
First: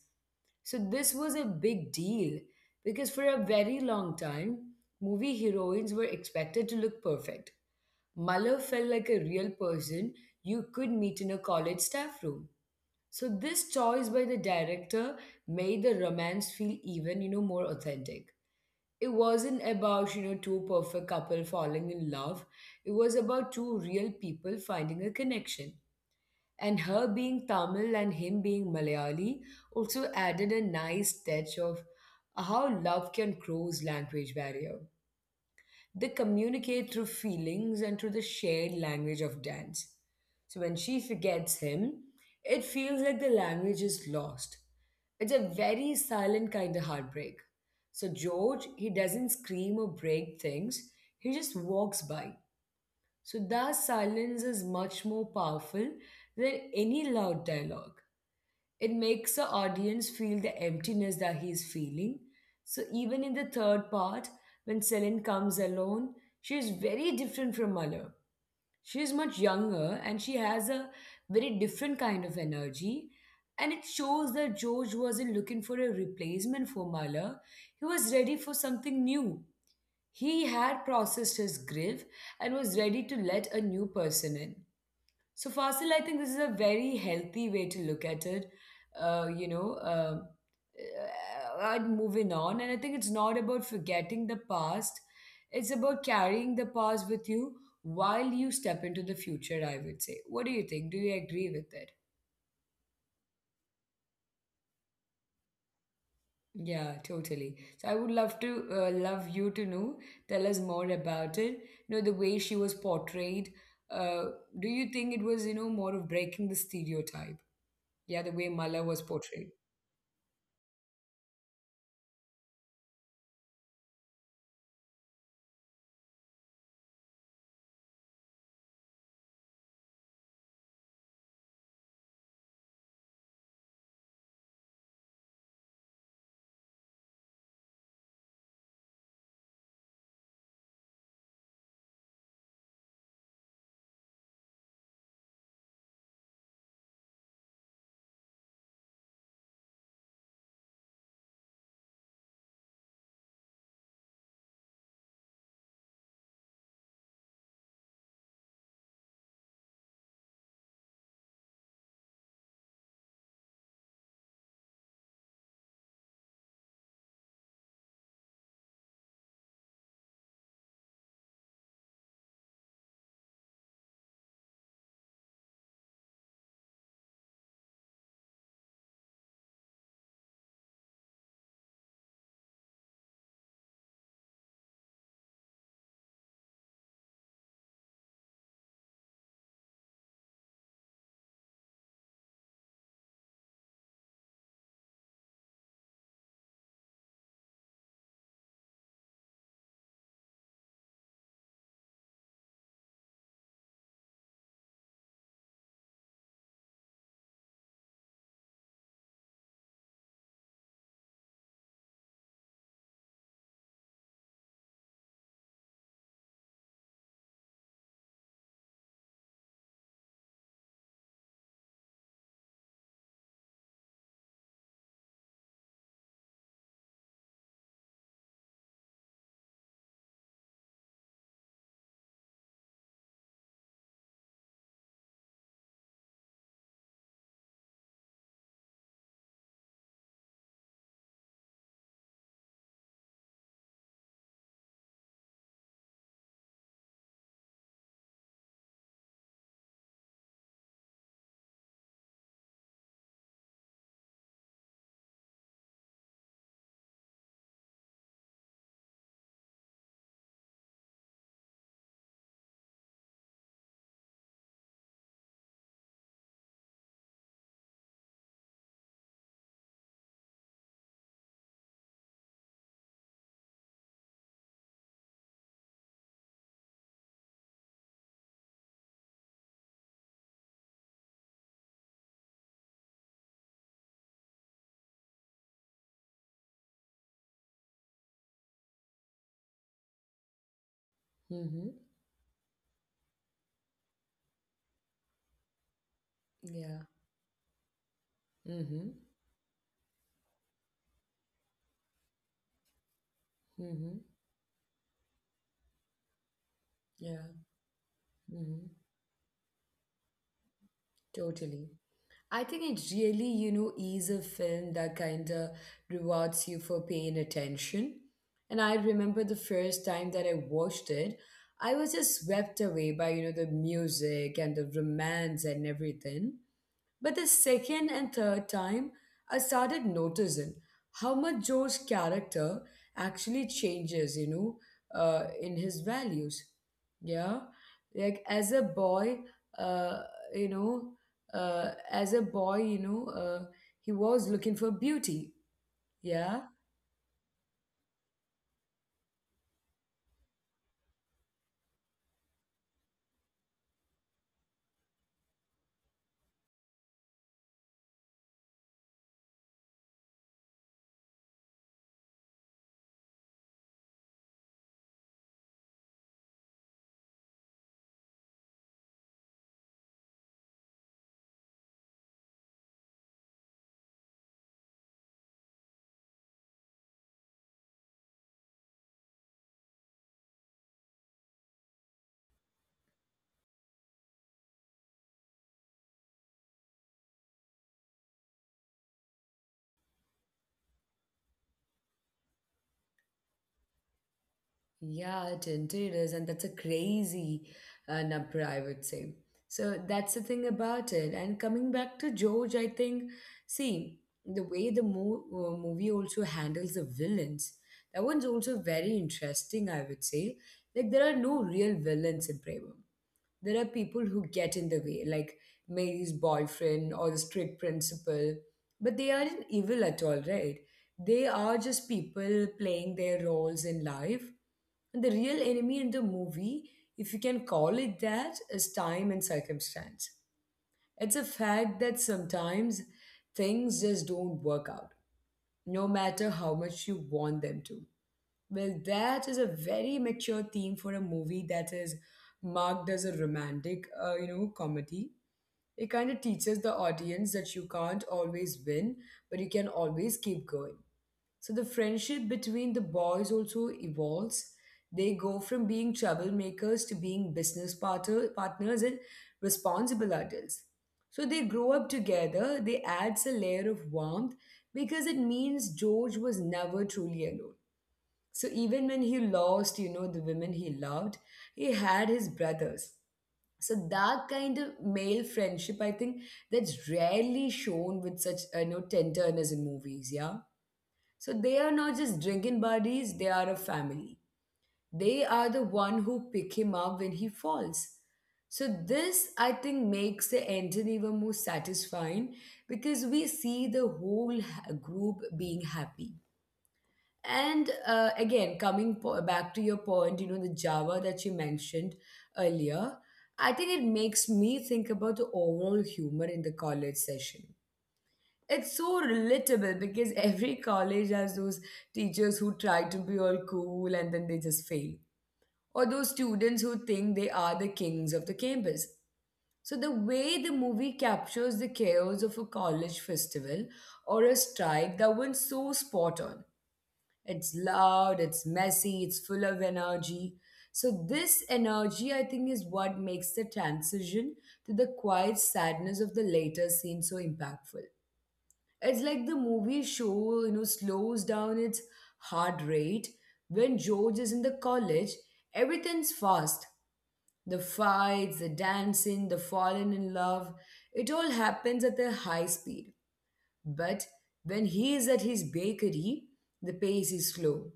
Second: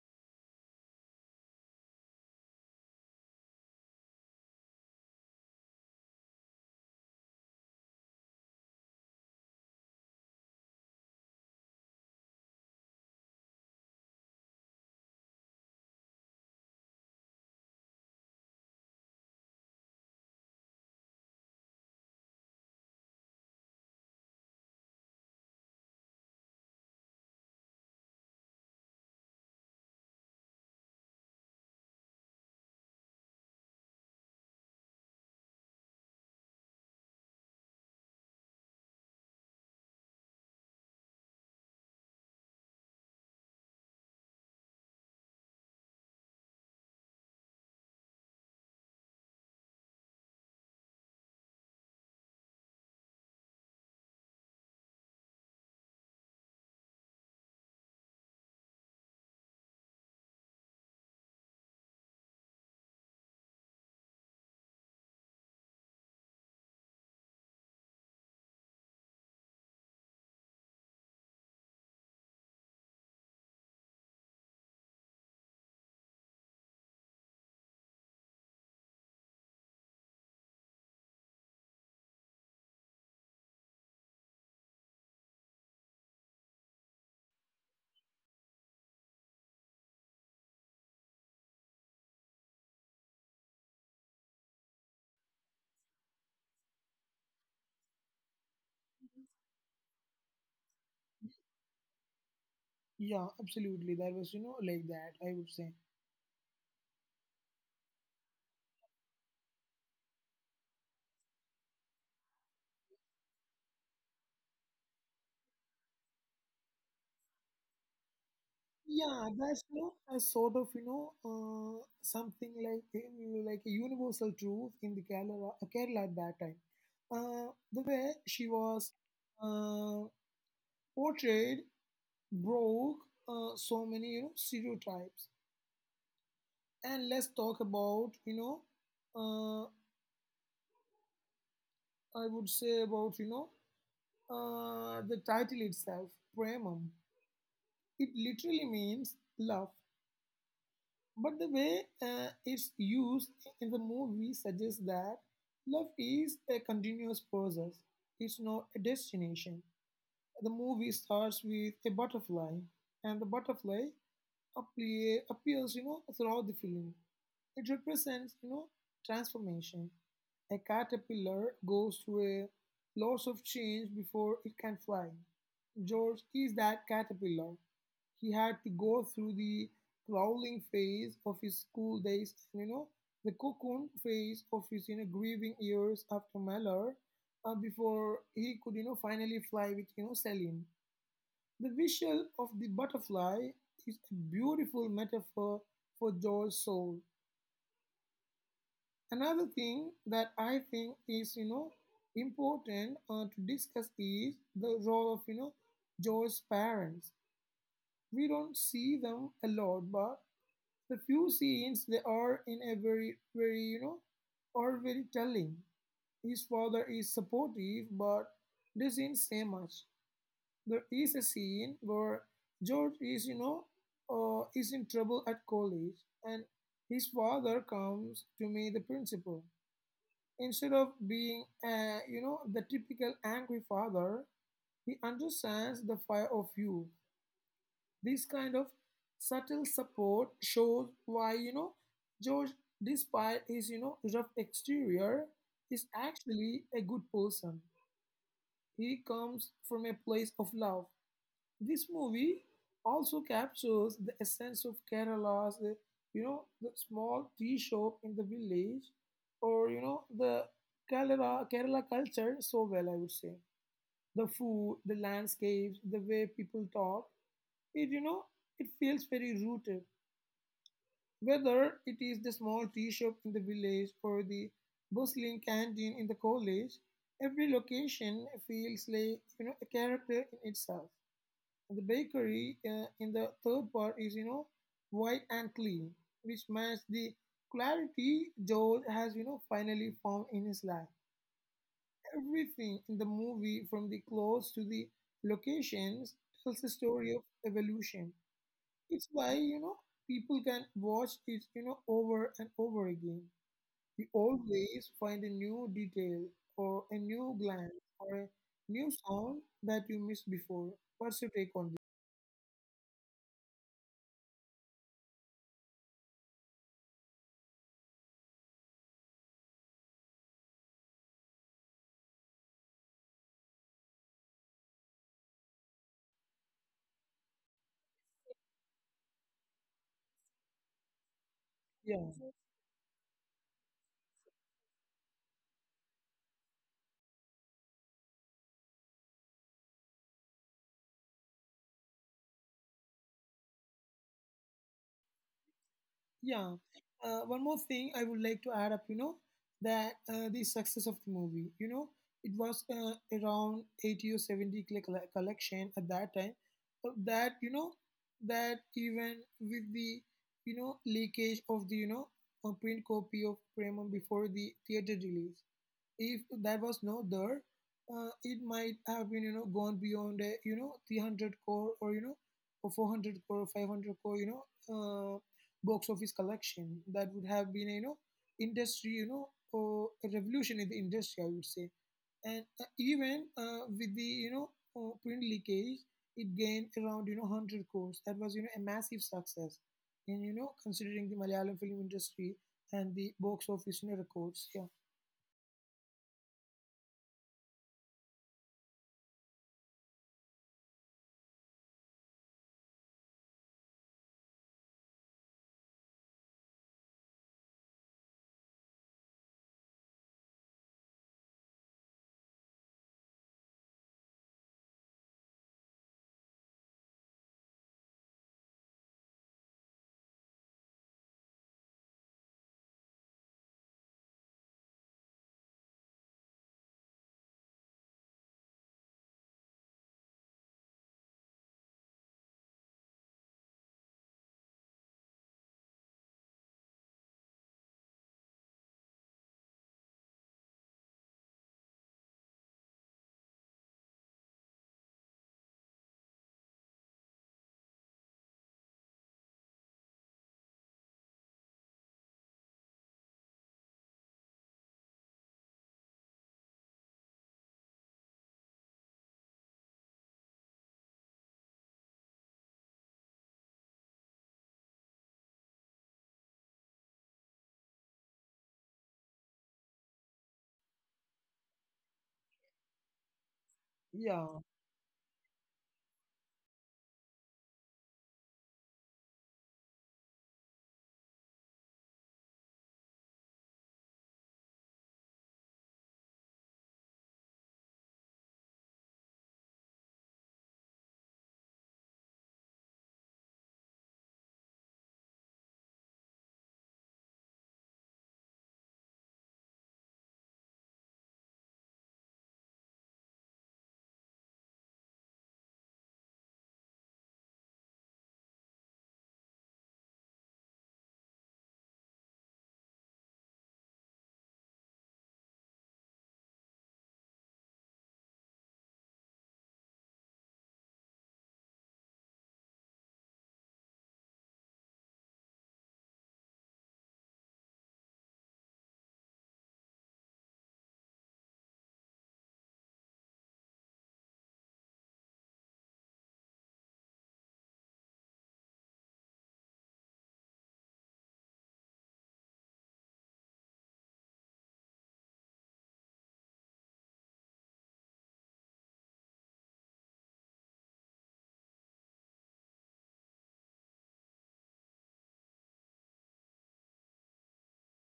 A: So this was a big deal because for a very long time, movie heroines were expected to look perfect. Malo felt like a real person you could meet in a college staff room. So this choice by the director made the romance feel even, more authentic. It wasn't about, two perfect couple falling in love. It was about two real people finding a connection. And her being Tamil and him being Malayali also added a nice touch of how love can cross language barrier. They communicate through feelings and through the shared language of dance. So when she forgets him, it feels like the language is lost. It's a very silent kind of heartbreak. So George, he doesn't scream or break things, he just walks by. So that silence is much more powerful than any loud dialogue. It makes the audience feel the emptiness that he is feeling. So even in the third part, when Celine comes alone, she is very different from Malheur. She is much younger and she has a very different kind of energy. And it shows that George wasn't looking for a replacement for Mahler. He was ready for something new. He had processed his grief and was ready to let a new person in. So, Fasil, I think this is a very healthy way to look at it. I'm moving on, and I think it's not about forgetting the past, it's about carrying the past with you while you step into the future, I would say. What do you think? Do you agree with it?
B: Yeah, absolutely. That was, like that, I would say.
A: Yeah, totally. So I would love to love you to know, tell us more about it. The way she was portrayed. Uh, do you think it was, more of breaking the stereotype? Yeah, the way Mala was
B: Yeah,
A: portrayed.
B: that's, you know, a sort of, something like you like a universal truth in the Kerala at that time. The way she was uh, portrayed broke so many, stereotypes. And let's talk about, you know, uh, I would say about, you know, the title itself, Premam. It literally means love. But the way it's used in the movie suggests that love is a continuous process, it's not a destination. The movie starts with a butterfly, and the butterfly appears, throughout the film. It represents, transformation. A caterpillar goes through a lots of change before it can fly. George is that caterpillar, he had to go through the crawling phase of his school days and the cocoon phase of his grieving years after Mellor, before he could finally fly with Selim. The visual of the butterfly is a beautiful metaphor for Joel's soul. Another thing that I think is important to discuss is the role of Joel's parents. We don't see them a lot, but the few scenes they are in a very very are very telling. His father is supportive but doesn't say much. There is a scene where George is is in trouble at college and his father comes to meet the principal. Instead of being the typical angry father, he understands the fire of you. This kind of subtle support shows why, George, despite his, rough exterior, is actually a good person. He comes from a place of love. This movie also captures the essence of Kerala's, the small tea shop in the village or, the Kerala culture so well, I would say. The food, the landscapes, the way people talk, it, it feels very rooted. Whether it is the small tea shop in the village or the bustling canteen in the college, every location feels like a character in itself. The bakery in the third part is white and clean, which matches the clarity George has finally found in his life.
A: Mm-hmm.
B: Everything in the movie, from the clothes to the locations, tells the
A: Yeah.
B: story of evolution.
A: Mm-hmm.
B: It's why, people can watch it, over and over again. We
A: Mm-hmm.
B: always find a new detail or a
A: Yeah.
B: new glance or a
A: Mm-hmm.
B: new sound that you missed before. What's your take on this?
A: Totally. I think it really, is a film that kind of rewards you for paying attention. And I remember the first time that I watched it, I was just swept away by, the music and the romance and everything. But the second and third time, I started noticing how much Joe's
B: Yeah.
A: character actually changes, in his values. Yeah. Like as a boy, uh, you know, as a boy, you know, he was looking for beauty. Yeah.
B: Yeah. One more thing I would like to add up, that the success of the movie, it was around 80 or 70 collection at that time. But that, that even with the, leakage of the, a print copy of Premon before the theater release, if that was not there, it might have been gone beyond a 300 crore or or 400 crore or 500 crore uh, box office collection that would have been industry or a revolution in the industry, I would say. And even with the print leakage, it gained around 100 crores. That was a massive success, and considering the Malayalam film industry and the box office, records. Yeah,
A: Yeah, it indeed is, and that's a crazy number, I would say. So that's the thing about it. And coming back to George, I think, see, the way the movie also handles the villains, that one's also very interesting, I would say. Like, there are no real villains in Prema there are people who get in the way, like Mary's boyfriend or the strict principal, but they aren't evil at all, right? They are just people playing their roles in life. And the real enemy in the movie, if you can call it that, is time and circumstance. It's a fact that sometimes things just don't work out, no matter how much you want them to. Well, that is a very mature theme for a movie that is marked as a romantic, comedy. It kind of teaches the audience that you can't always win, but you can always keep going. So the friendship between the boys also evolves. They go from being troublemakers to being partners and responsible adults. So they grow up together. They adds a layer of warmth because it means George was never truly alone. So even when he lost, the women he loved, he had his brothers. So
B: yeah,
A: that kind of male friendship, I think, that's rarely shown with such, tenderness in movies. Yeah. So they are not just drinking buddies; they are a family. They are the one who pick him up when he falls. So this, I think, makes the ending even more satisfying because we see the whole group being happy. And again, back to your point, the Java that you mentioned earlier, I think it makes me think about the overall humor in the college session. It's so relatable because every college has those teachers who try to be all cool and then they just fail, or those students who think they are the kings of the campus. So, the way the movie captures the chaos of a college festival or a strike, that one's so spot on it's loud, it's messy, it's full of energy. So, this energy, I think, is what makes the transition to the quiet sadness of the later scene so impactful. It's like the movie show, slows down its heart rate. When George is in the college, everything's fast. The fights, the dancing, the falling in love, it all happens at a high speed. But when he is at his bakery, the pace is slow.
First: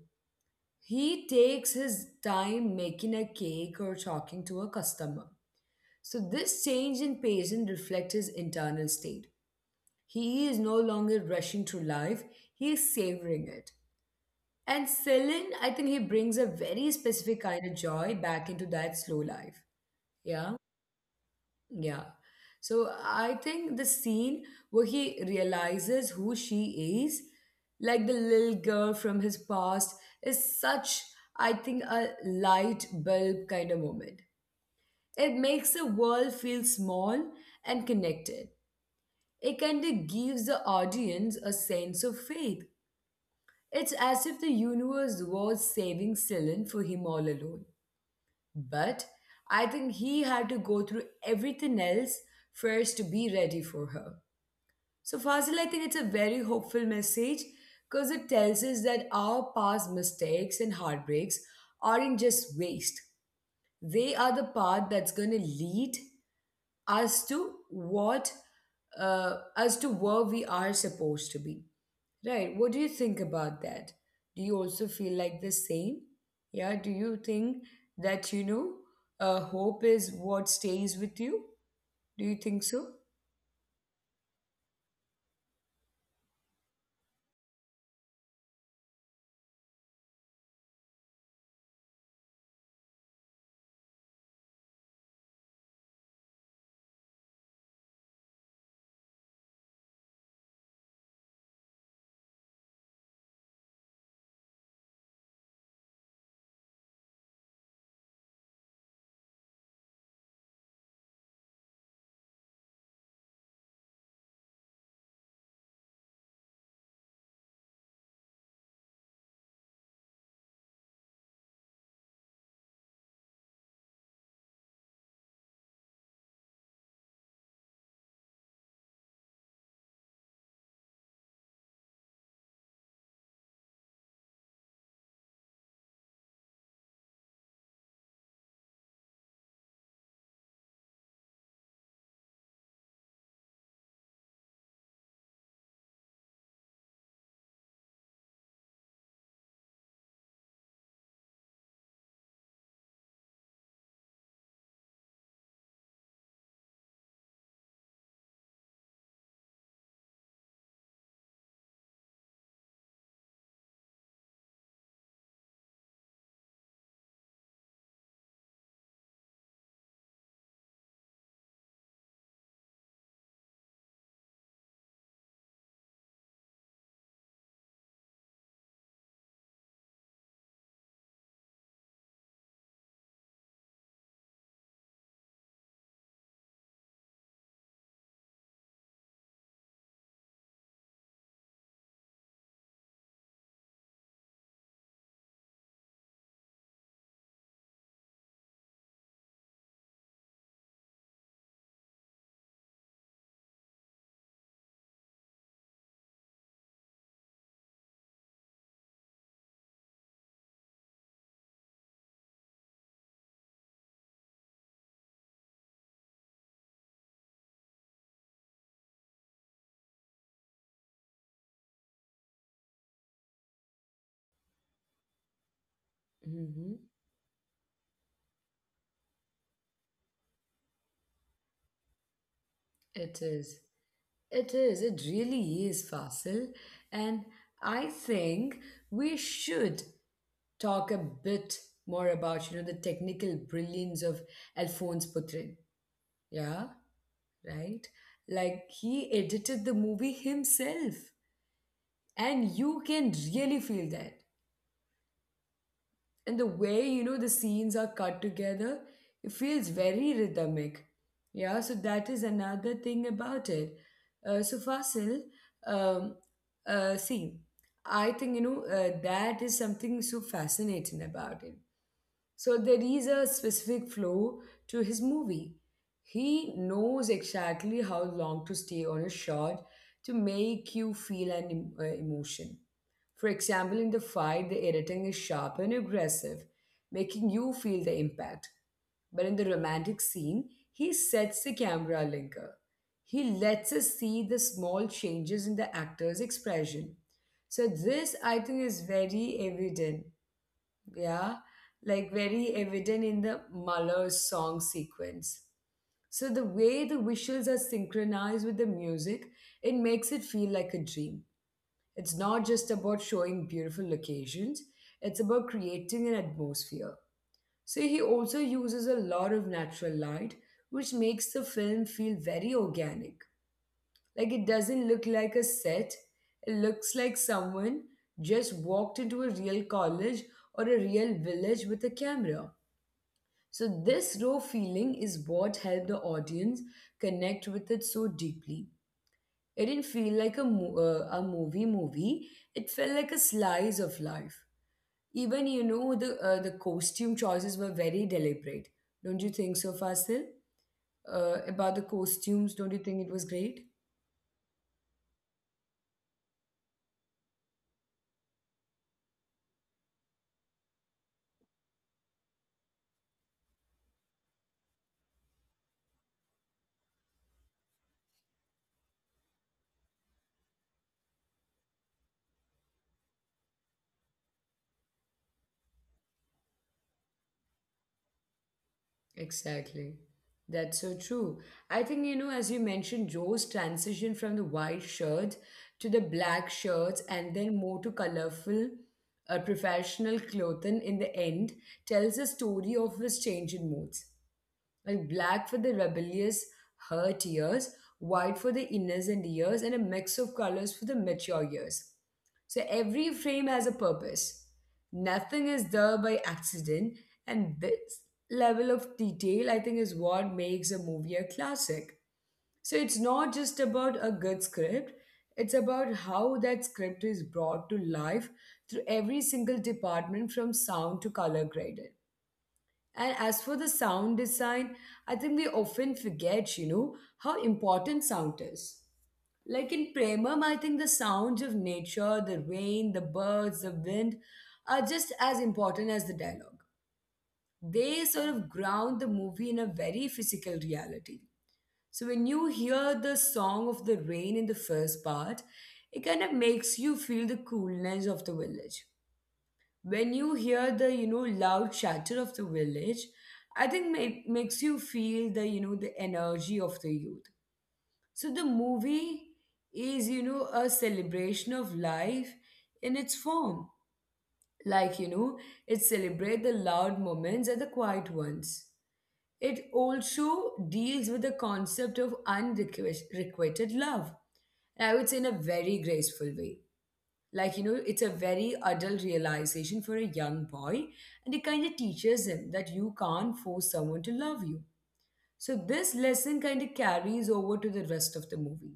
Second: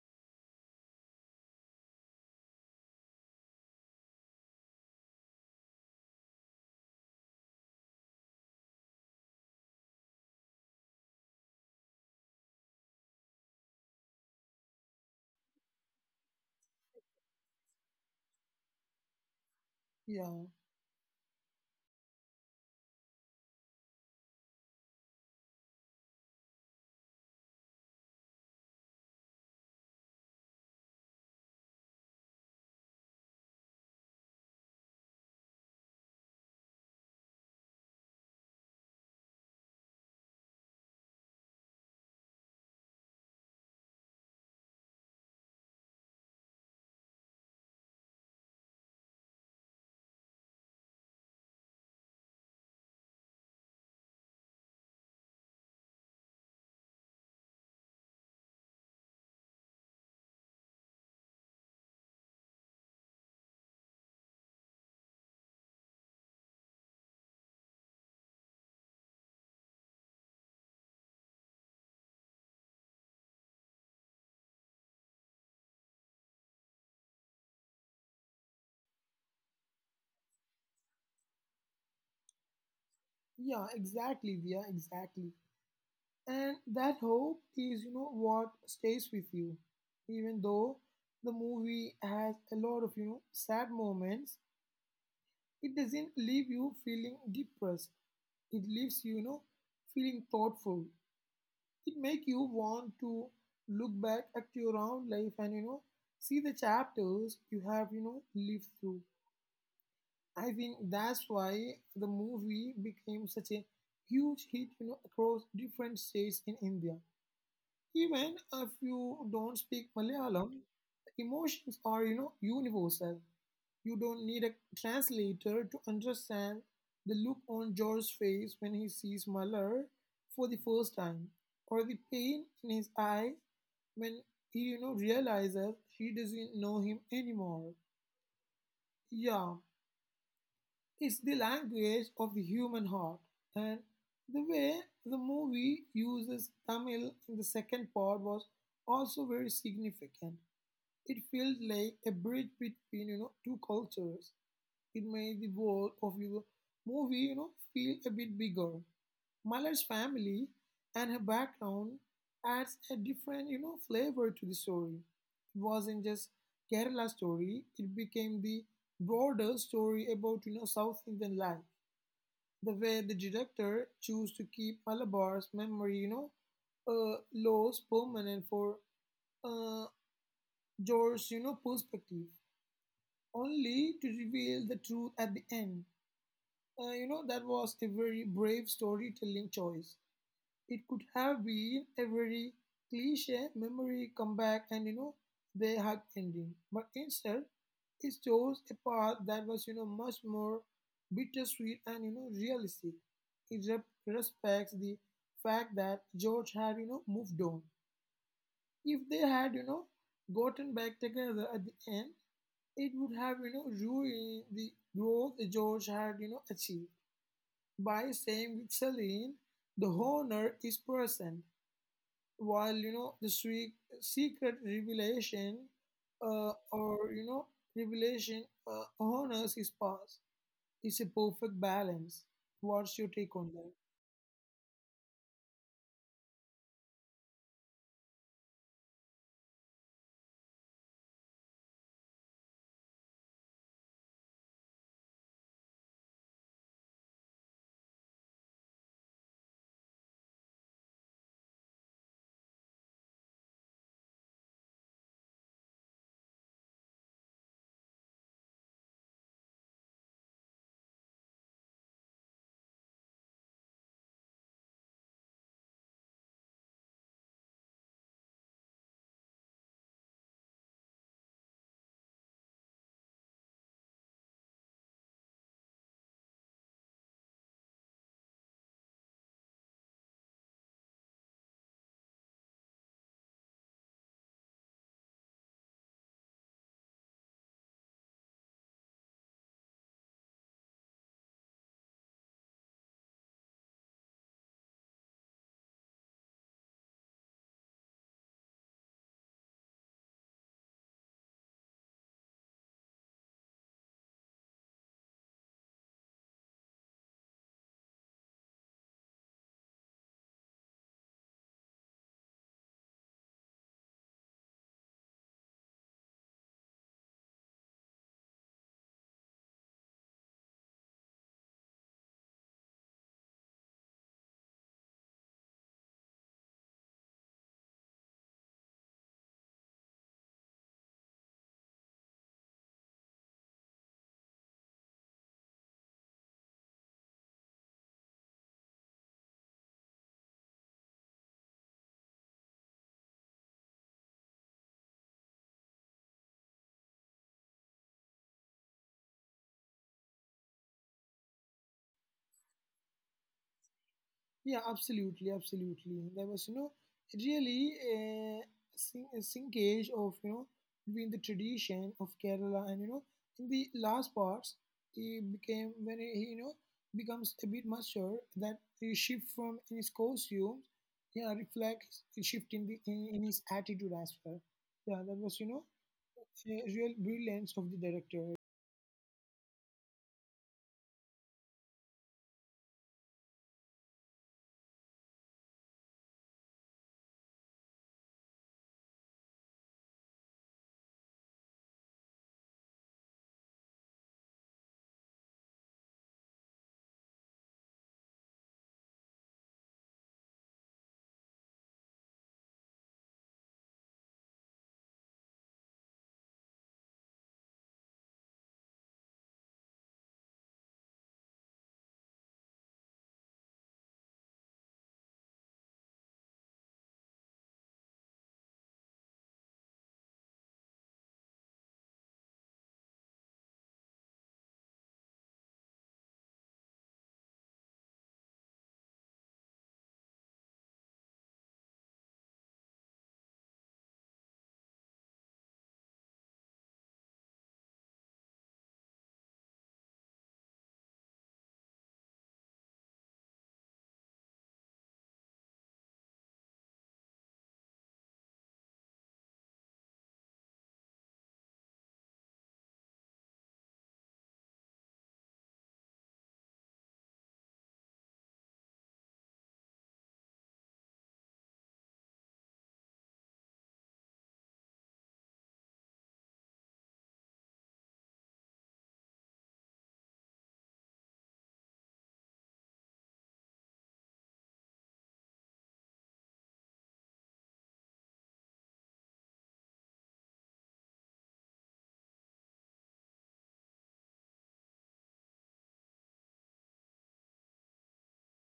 A: He takes his time making a cake or talking to a customer. So, this change in Payson reflects his internal state. He is no longer rushing through life, he is savoring it. And Celine, I think he brings a very specific kind of joy back into that slow life.
B: yeah.
A: Yeah. Yeah. So I think the scene where he realizes who she is, like the little girl from his past, is such, I think, a light bulb kind of moment. It makes the world feel small and connected. It kind of gives the audience a sense of faith. It's as if the universe was saving Celine for him all alone. But I think he had to go through everything else first to be ready for her. So, Fazil, I think it's a very hopeful message because it tells us that our past mistakes and heartbreaks aren't just waste, they are the path that's going to lead as to what as to where we are supposed to be, right? What do you think about that? Do you also feel like the same? Yeah, do you think that hope is what stays with you? Do you think so?
B: Yeah, exactly, Via, exactly. And that hope is, what stays with you. Even though the movie has a lot of, sad moments, it doesn't leave you feeling depressed. It leaves you, feeling thoughtful. It makes you want to look back at your own life and, see the chapters you have, lived through. I think that's why the movie became such a huge hit, across different states in India. Even if you don't speak Malayalam, emotions are, universal. You don't need a translator to understand the look on George's face when he sees Malar for the first time, or the pain in his eyes when he, realizes she doesn't know him anymore. Yeah, it's the language of the human heart, and the way the movie uses Tamil in the second part was also very significant. It felt like a bridge between two cultures. It made the world of the movie feel a bit bigger. Malar's family and her background adds a different flavor to the story. It wasn't just Kerala story; it became the broader story about South Indian life. The way the director chose to keep Malabar's memory, laws permanent for uh, George's, perspective, only to reveal the truth at the end. That was a very brave storytelling choice. It could have been a very cliche memory comeback and they had ending. But instead, it chose a path that was much more bittersweet and realistic. It respects the fact that George had moved on. If they had gotten back together at the end, it would have ruined the growth George had achieved by saying with Celine. The honor is present while the sweet secret revelation
A: Mm-hmm.
B: or you know revelation honors his past. It's a perfect balance.
A: It
B: What's your
A: is.
B: take on that?
A: It is. It really is, Fasil. And I think we should talk a bit more about, the technical brilliance of Alphonse Putrin. Yeah. Right? Like he edited the movie himself. And you can really feel that. And the way, the scenes are cut together, it feels very rhythmic. Yeah, so that is another thing about it. So, Fasil, um, see, I think, that is something so fascinating about it. So there is a specific flow to his movie. He knows exactly how long to stay on a shot to make you feel an emotion. For example, in the fight, the editing is sharp and aggressive, making you feel the impact. But in the romantic scene, he sets the camera linker. He lets us see the small changes in the actor's expression. So, this I think is very evident yeah, like very evident in the Mahler's song sequence. So the way the visuals are synchronized with the music, it makes it feel like a dream. It's not just about showing beautiful locations, it's about creating an atmosphere. So he also uses a lot of natural light, which makes the film feel very organic. Like it doesn't look like a set, it looks like someone just walked into a real college or a real village with a camera. So, this raw feeling is what helped the audience connect with it so deeply. It didn't feel like a movie movie. It felt like a slice of life. Even, the costume choices were very deliberate. Don't you think so, Fasil? About the costumes, don't you think it was great?
B: Yeah, absolutely, absolutely. There was, you know, really a sinkage of, between the tradition of Kerala and, in the last parts, it became when he, becomes a bit mature that he shift from in his costumes, yeah, reflects a shift in the in his attitude as well. Yeah, that was, a real brilliance of the director.
A: Exactly. That's so true. I think, you know, as you mentioned, Joe's transition from the white shirts to the black shirts and then more to colorful professional clothing in the end tells a story of his change in moods. Like black for the rebellious, hurt years, white for the innocent years, and a mix of colors for the mature years. So every frame has a purpose. Nothing is there by accident. And this level of detail, I think, is what makes a movie a classic. So it's not just about a good script, it's about how that script is brought to life through every single department from sound to color graded. And as for the sound design, I think we often forget, you know, how important sound is. Like in Premam, I think the sounds of nature, the rain, the birds, the wind are just as important as the dialogue. They sort of ground the movie in a very physical reality. So when you hear the song of the rain in the first part, it kind of makes you feel the coolness of the village. When you hear the, you know, loud chatter of the village, I think it makes you feel the, you know, the energy of the youth, so the movie is, you know, a celebration of life in its form. Like, you know, it celebrates the loud moments and the quiet ones. It also deals with the concept of unrequited love. And I would say in a very graceful way. Like, you know, it's a very adult realization for a young boy, and it kind of teaches him that you can't force someone to love you. So, this lesson kind of carries over to the rest of the movie.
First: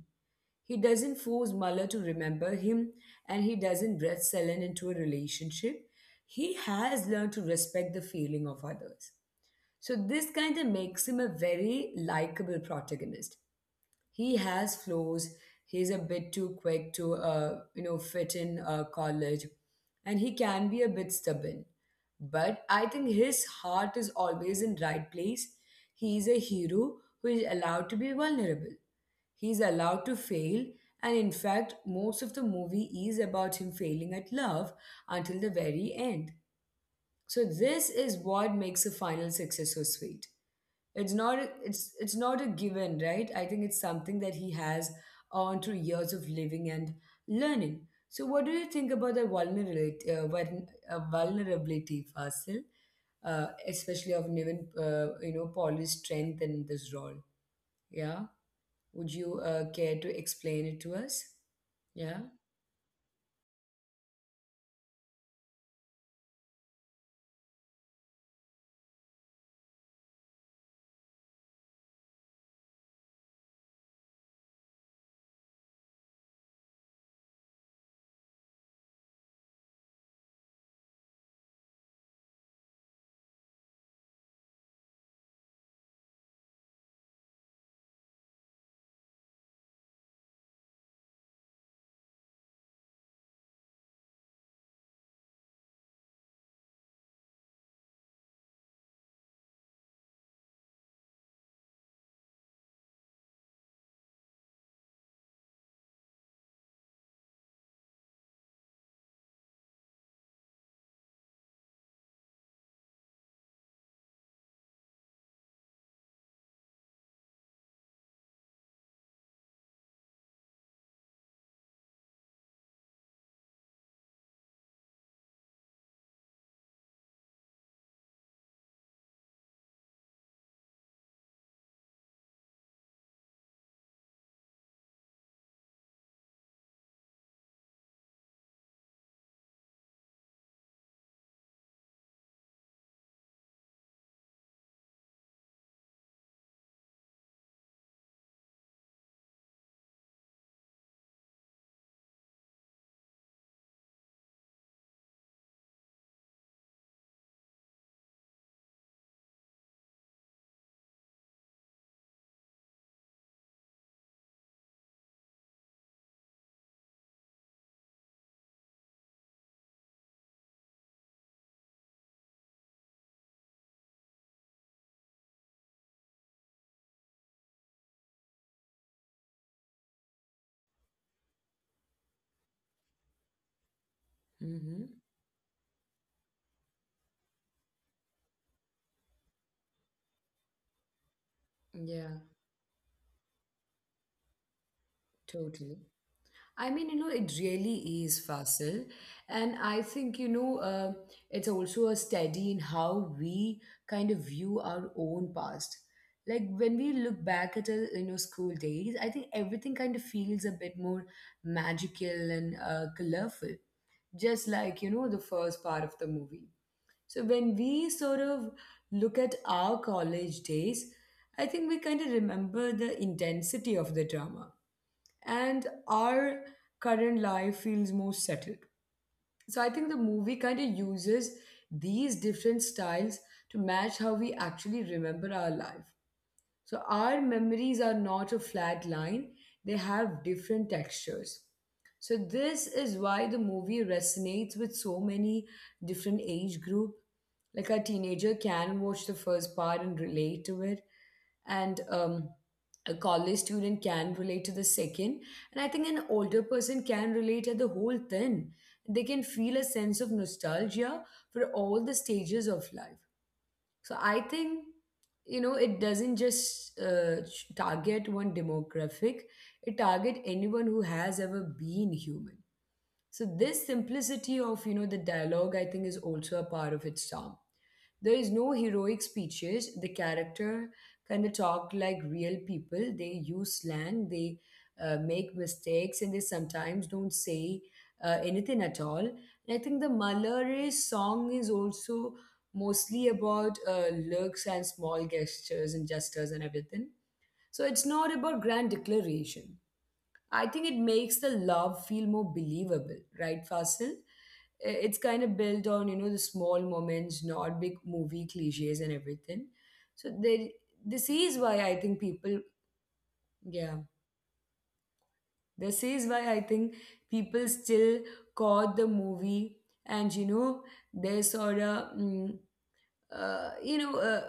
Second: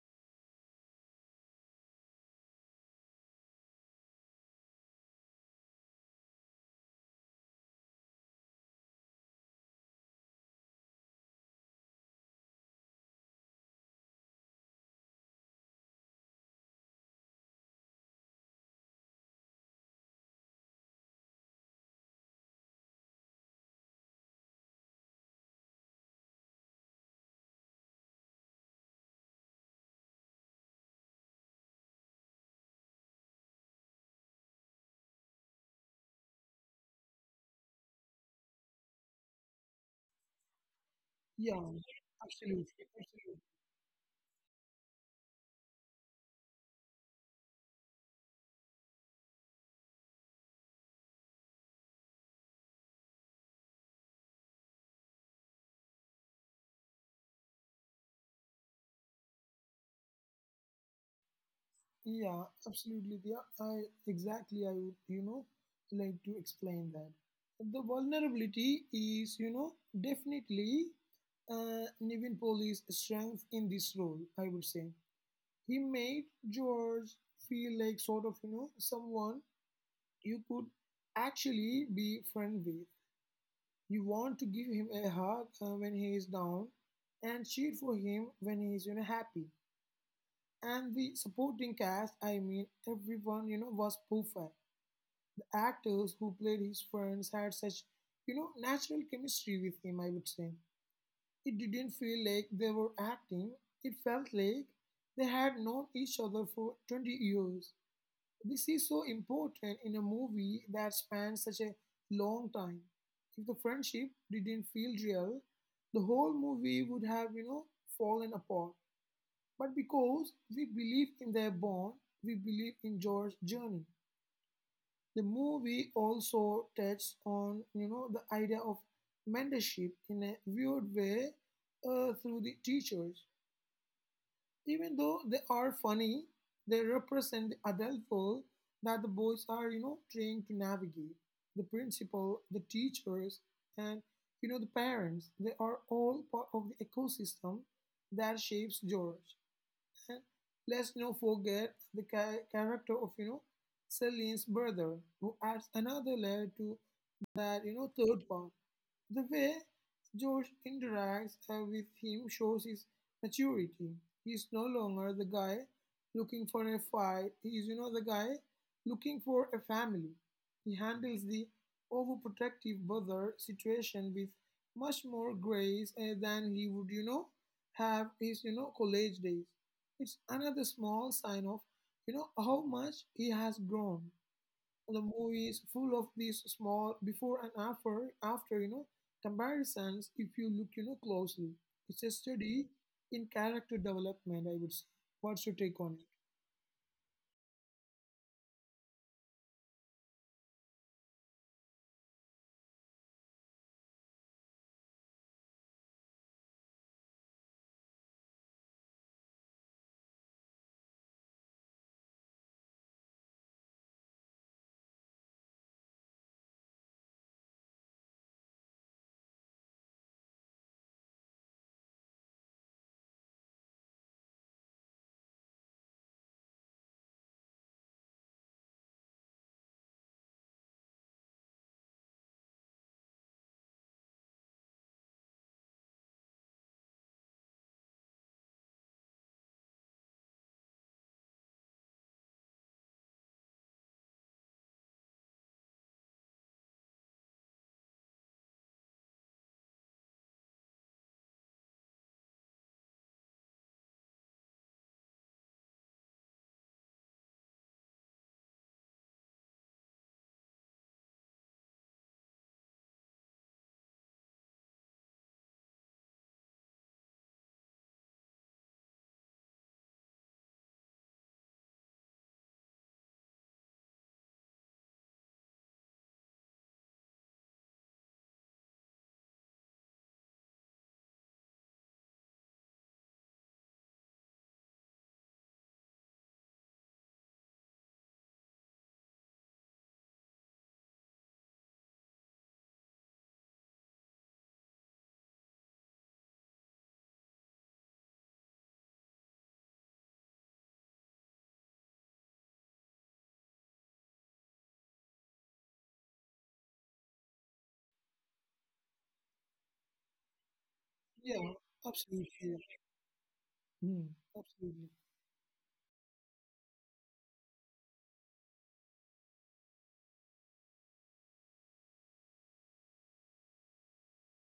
A: He doesn't force Muller to remember him and he doesn't dress Selen into a relationship. He has learned to respect the feeling of others. So this kind of makes him a very likable protagonist. He has flaws. He's a bit too quick to, you know, fit in college, and he can be a bit stubborn. But I think his heart is always in right place. He is a hero who is allowed to be vulnerable. He is allowed to fail, and in fact, most of the movie is about him failing at love until the very end. So this is what makes a final success so sweet. It's not
B: Yeah,
A: a- it's it's not a
B: absolutely,
A: given, right?
B: absolutely.
A: I think it's something that he has on through years of living and learning. So what do you think about the vulnerability, Fasil, especially of Niven, you know, Paul's strength in this role? Yeah, would you care to explain it to us? Yeah.
B: Yeah, absolutely. Yeah, I exactly. I would, like to explain that. The vulnerability is, definitely Nivin Poli's strength in this role. I would say he made George feel like sort of, someone you could actually be friend with. You want to give him a hug, when he is down, and cheer for him when he is, happy. And the supporting cast, I mean, everyone was perfect. The actors who played his friends had such natural chemistry with him, I would say. It didn't feel like they were acting. It felt like they had known each other for 20 years. This is so important in a movie that spans such a long time. If the friendship didn't feel real, the whole movie would have, fallen apart. But because we believe in their bond, we believe in George's journey. The movie also touches on, the idea of mentorship in a weird way, through the teachers. Even though they are funny, they represent the adult world that the boys are, trying to navigate. The principal, the teachers, and the parents. They are all part of the ecosystem that shapes George. And let's not forget the character of Celine's brother, who adds another layer to that, third part. The way George interacts, with him shows his maturity. He's no longer the guy looking for a fight. He's, the guy looking for a family. He handles the overprotective brother situation with much more grace, than he would, have his, college days. It's another small sign of, how much he has grown. The
A: Mm-hmm.
B: movie is full of these small before and after, comparisons. If you look, closely, it's a
A: Yeah.
B: study in character development, I would say. What's your take on it?
A: Totally. I mean, you know, it really is, Fasil. And I think, you know, it's also a study in how we kind of view our own past. Like when we look back at our, you know, school days, I think everything kind of feels a bit more magical and colorful, just like, you know, the first part of the movie. So when we sort of look at our college days, I think we kind of remember the intensity of the drama and our current life feels more settled. So I think the movie kind of uses these different styles to match how we actually remember our life. So our memories are not a flat line, they have different textures. So this is why the movie resonates with so many different age group. Like a teenager can watch the first part and relate to it, and a college student can relate to the second, and I think an older person can relate at the whole thing. They can feel a sense of nostalgia for all the stages of life. So I think, you know, it doesn't just target one demographic, it target anyone who has ever been human. So this simplicity of, you know, the dialogue I think is also a part of its charm. There is no heroic speeches. The character kind of talk like real people. They use slang. They make mistakes, and they sometimes don't say anything at all. And I think the Malare song is also mostly about looks and small gestures and gestures and everything. So it's not about grand declaration. I think it makes the love feel more believable, right, Fasil? I- It's kind of built on, you know, the small moments, not big movie cliches and everything. So they, this
B: Yeah,
A: is why I think
B: absolutely. Yeah.
A: people, yeah,
B: Hmm, absolutely.
A: this is why I think people still caught the movie and, you know, they sort of, uh, you know, uh,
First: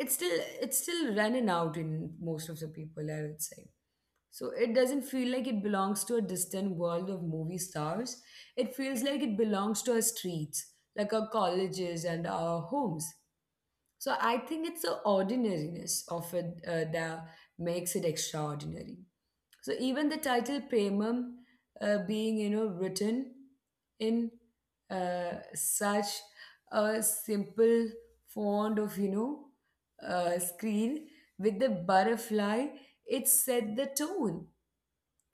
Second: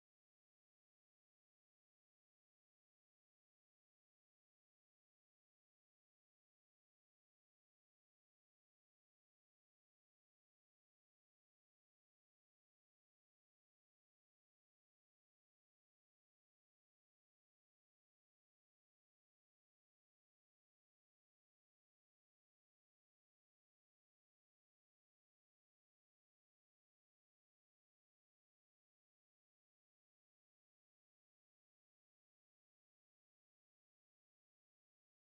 A: it's still, it's still running out in most of the people, I would say. So it doesn't feel like it belongs to a distant world of movie stars. It feels like it belongs to our streets, like our colleges and our homes. So I think it's the ordinariness of it that makes it extraordinary. So even the title Premam being, you know, written in such a simple font of, you know, screen with the butterfly, it set the tone,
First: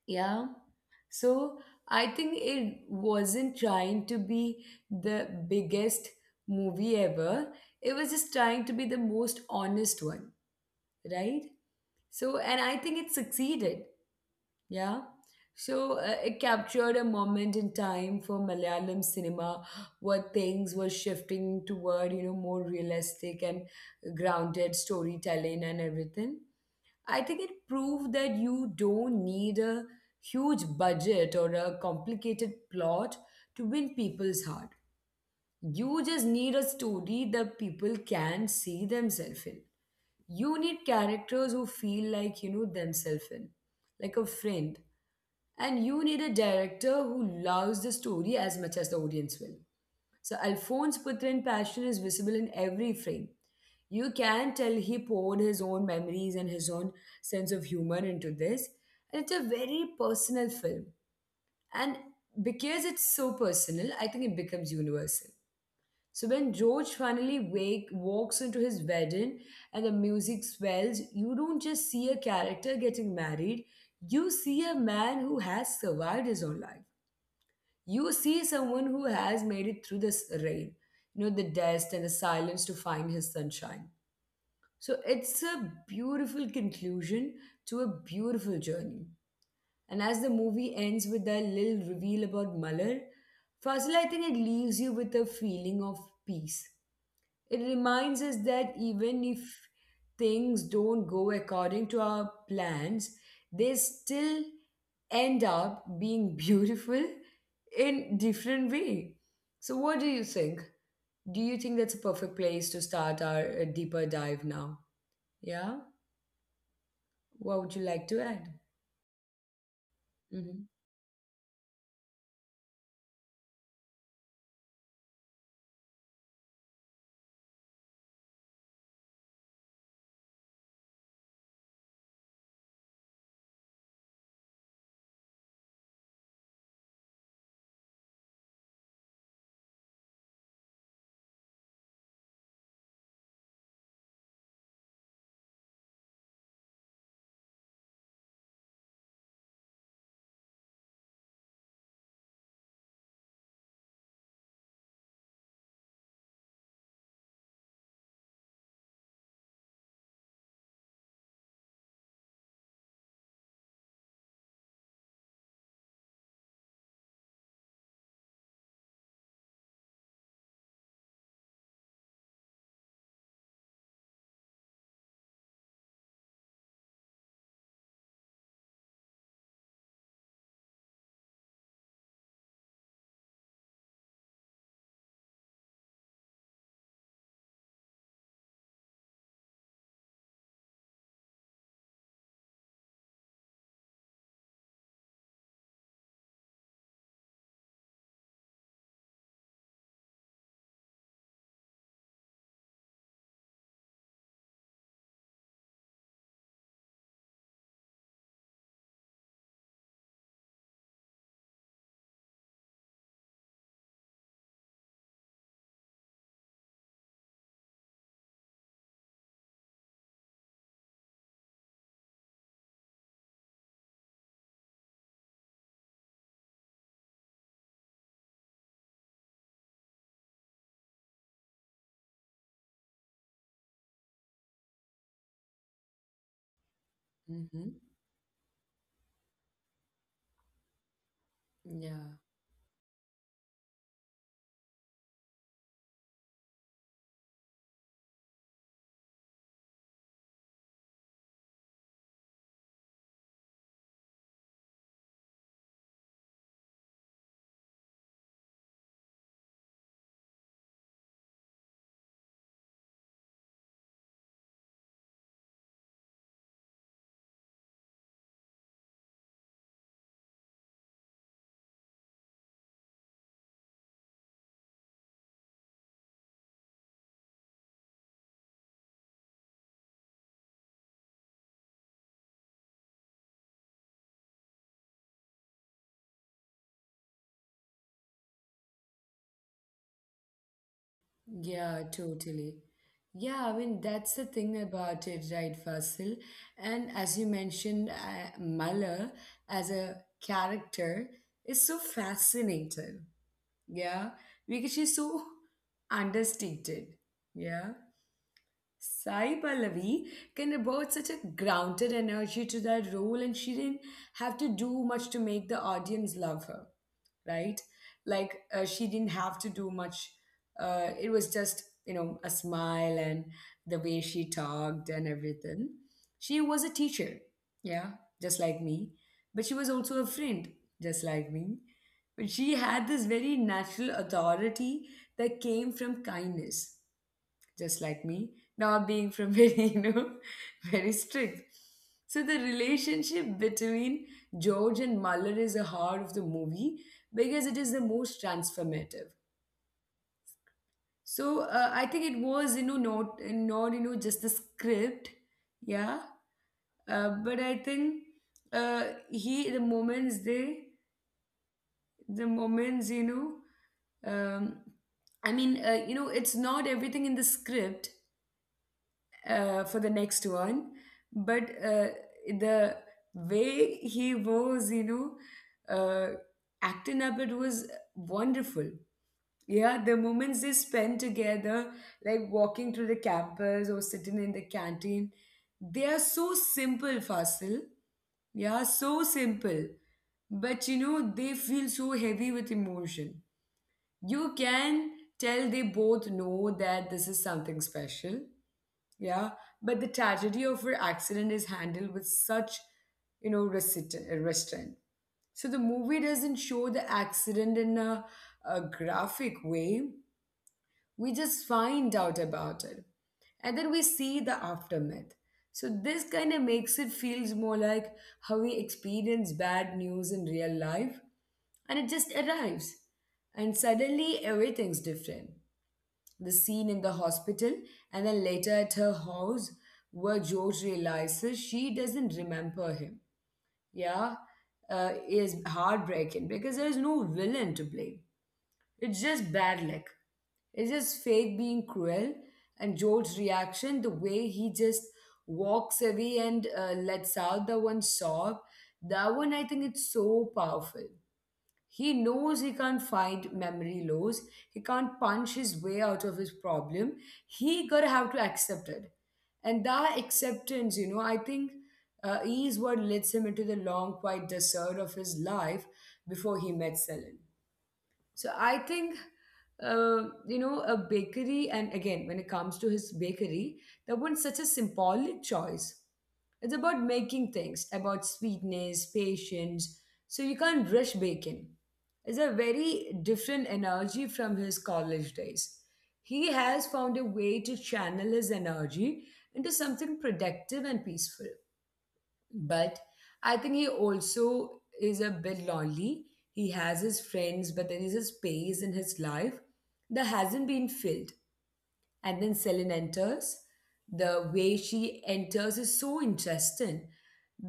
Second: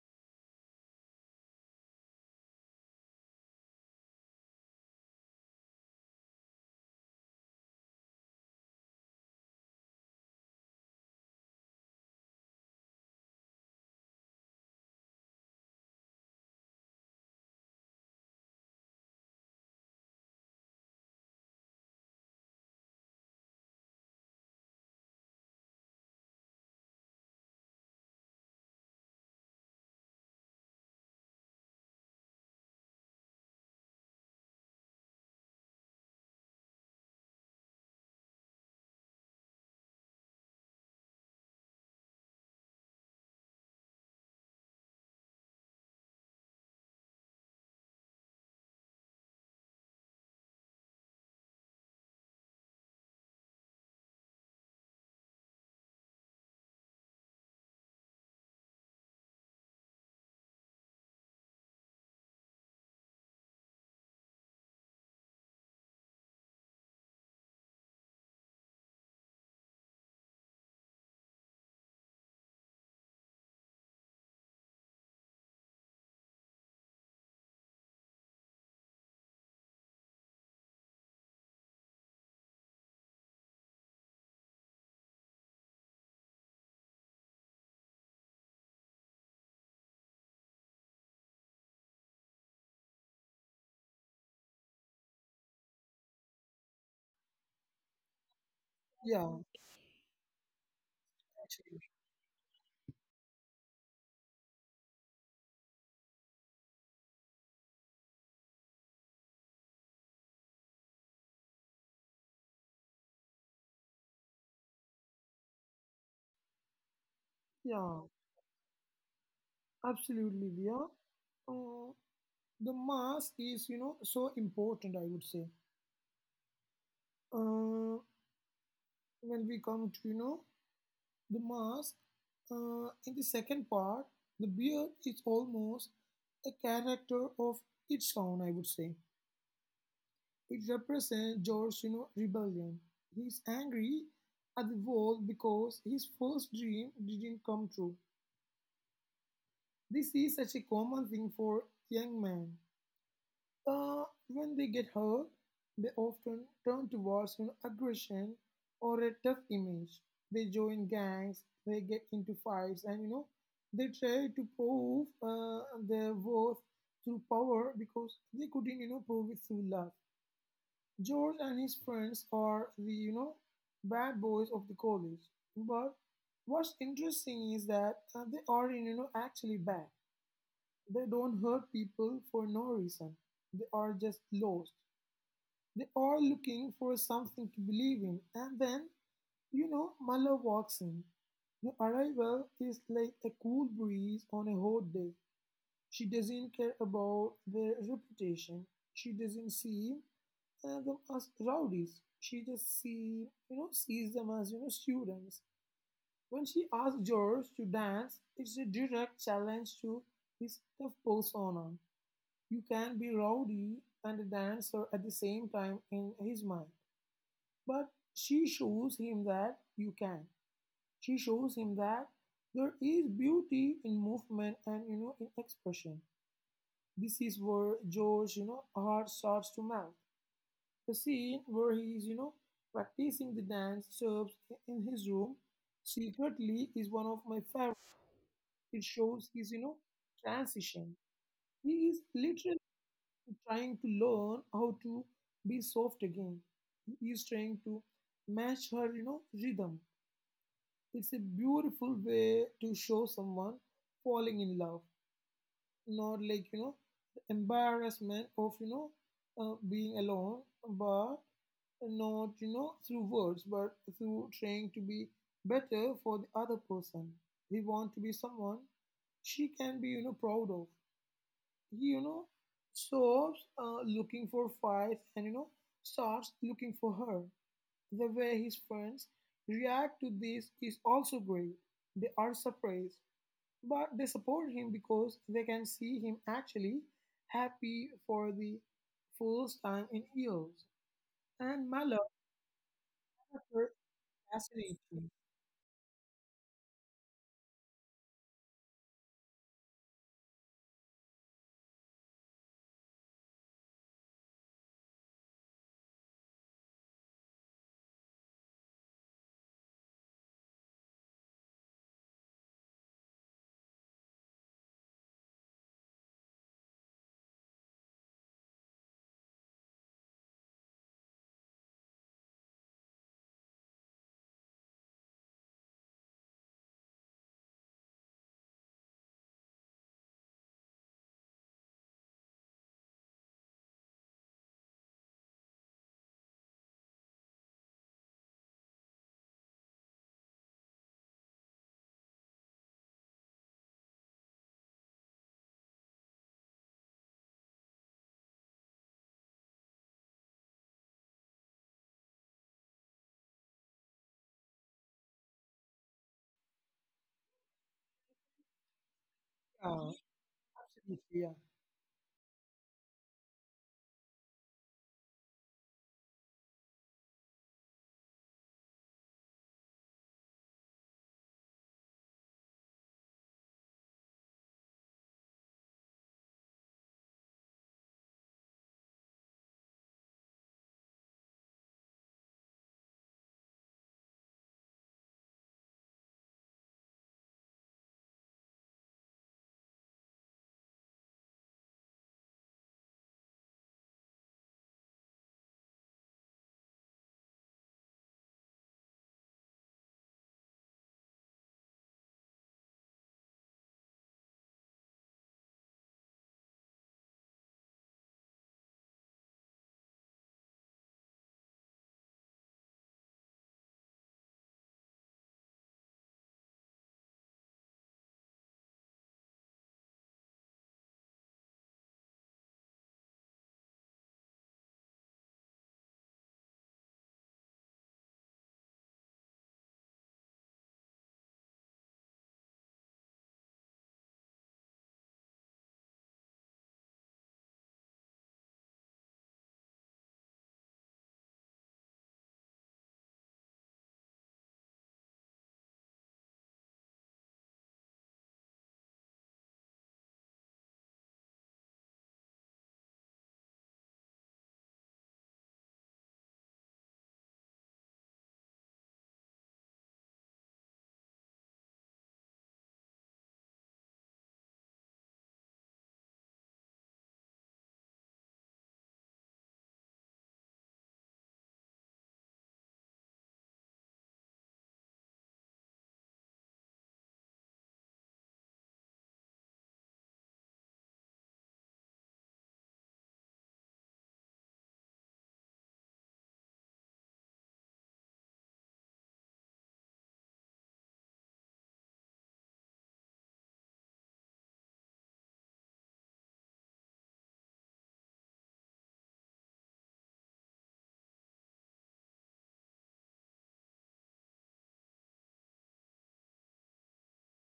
A: yeah. So I think it wasn't trying to be the biggest movie ever. It was just trying to be the most honest one, right? So, and I think it succeeded. Yeah. So it captured a moment in time for Malayalam cinema where things were shifting toward, you know, more realistic and grounded storytelling and everything. I think it proved that you don't need a huge budget or a complicated plot to win people's heart. You just need a story that people can see themselves in. You need characters who feel like, you know, themselves in, like a friend. And you need a director who loves the story as much as the audience will. So Alphonse Putrin's passion is visible in every frame. You can tell he poured his own memories and his own sense of humor into this. And it's a very personal film. And because it's so personal, I think it becomes universal. So when George finally walks into his wedding and the music swells, you don't just see a character getting married, you see a man who has survived his own life. You see someone who has made it through this rain, you know, the dust and the silence to find his sunshine. So it's a beautiful conclusion to a beautiful journey. And as the movie ends with that little reveal about Malar, Fazil, I think it leaves you with a feeling of peace. It reminds us that even
B: Yeah,
A: if things don't go
B: actually,
A: according to our plans, they still end up being beautiful in different way. So what do you think? Do you think that's a perfect place to start our deeper dive now? Yeah? What would you
B: yeah,
A: like to add?
B: absolutely.
A: Mm-hmm.
B: Yeah uh, the mask is, so important, I would say. uh, when we come to, the mask. In the second part, the beard is almost a character of its own, I would say. It represents George's, rebellion. He's angry at the world because his first dream didn't come true. This is such a common thing for young men. Uh, when they get hurt, they often turn towards, aggression or a tough image. They join gangs, they get into fights, and they try to prove, their worth through power because they couldn't, prove it through love. George and his friends are the, bad boys of the college, but what's interesting is that they aren't, actually bad. They don't hurt people for no reason. They are just lost. They are looking for something to believe in, and then, Mala walks in. Your arrival is like a cool breeze on a hot day. She doesn't care about their reputation. She doesn't see, them as rowdies. She just see, sees them as, students. When she asks George to dance, it's a direct challenge to his tough persona. You can be rowdy and a dancer at the same time in his mind. But she shows him that you can. She shows him that there is beauty in movement and, in expression. This is where George, heart starts to melt. The scene where he is, practicing the dance serves in his room secretly is one of my favorites.
A: Mm-hmm.
B: It shows his, transition. He is
A: Yeah.
B: literally trying to learn how to be soft again. He is trying to match her, rhythm. It's a beautiful way to show someone falling in love, not like, the embarrassment of, being alone, but not, through words, but through trying to be better for the other person. He want to be someone she can be, proud of. He, stops, looking for fights and, starts looking for her. The way his friends react to this is also great. They are surprised, but they support him because they can see him actually happy for the first time in years. And my
A: Yeah,
B: love
A: totally.
B: were
A: Yeah, I mean, that's the thing
B: fascinating.
A: about it, right, Fasil? And as you mentioned, Mala as a character is so fascinating. Yeah, because she's so understated. Yeah, Sai Pallavi can about such a grounded energy to that role, and she didn't have to do much to make the audience love her, right? Like she didn't have to do much. It was just, you know, a smile and the way she talked and everything. She was a teacher, yeah, just like me, but she was also a friend, just like me. But she had this very natural authority that came from kindness just like me, not being from very, you know, very strict. So the relationship between George and Muller is the heart of the movie because it is the most transformative. So I think it was, you know, not you know just the script, yeah. But I think uh, he the
B: Yeah,
A: moments they
B: absolutely. Yeah.
A: the moments, you know, um, I mean, you know, it's not everything in the script, for the next one. But the way he was, you know, acting up, it was wonderful. Yeah, the moments they spend together, like walking through the campus or sitting in the canteen, they are so simple, Fasil. Yeah, so simple. But you know, they feel so heavy with emotion. You can tell they both know that this is something special, yeah, but the tragedy of her accident is handled with such, you know, restraint. So the movie doesn't show the accident in a graphic way. We just find out about it, and then we see the aftermath. So this kind of makes it feels more like how we experience bad news in real life, and it just arrives, and suddenly everything's different. The scene in the hospital and then later at her house where George realizes she doesn't remember him. Yeah, is heartbreaking because there's no villain to blame. It's just bad luck. It's just fate being cruel, and George's reaction, the way he just walks away and lets out the one sob. That one, I think it's so powerful. He knows he can't fight memory loss. He can't punch his way out of his problem. He gotta have to accept it. And that acceptance, you know, I think is what leads him into the long, quiet desert of his life before he met Celine. So I think, you know, a bakery, and again, when it comes to his bakery, that one's such a symbolic choice. It's about making things, about sweetness, patience. So you can't rush baking. It's a very different energy from his college days. He has found a way to channel his energy into something productive and peaceful. But I think he also is a bit lonely. He has his friends, but there is a space in his life that hasn't been filled. And then Celine enters. The way she enters is so interesting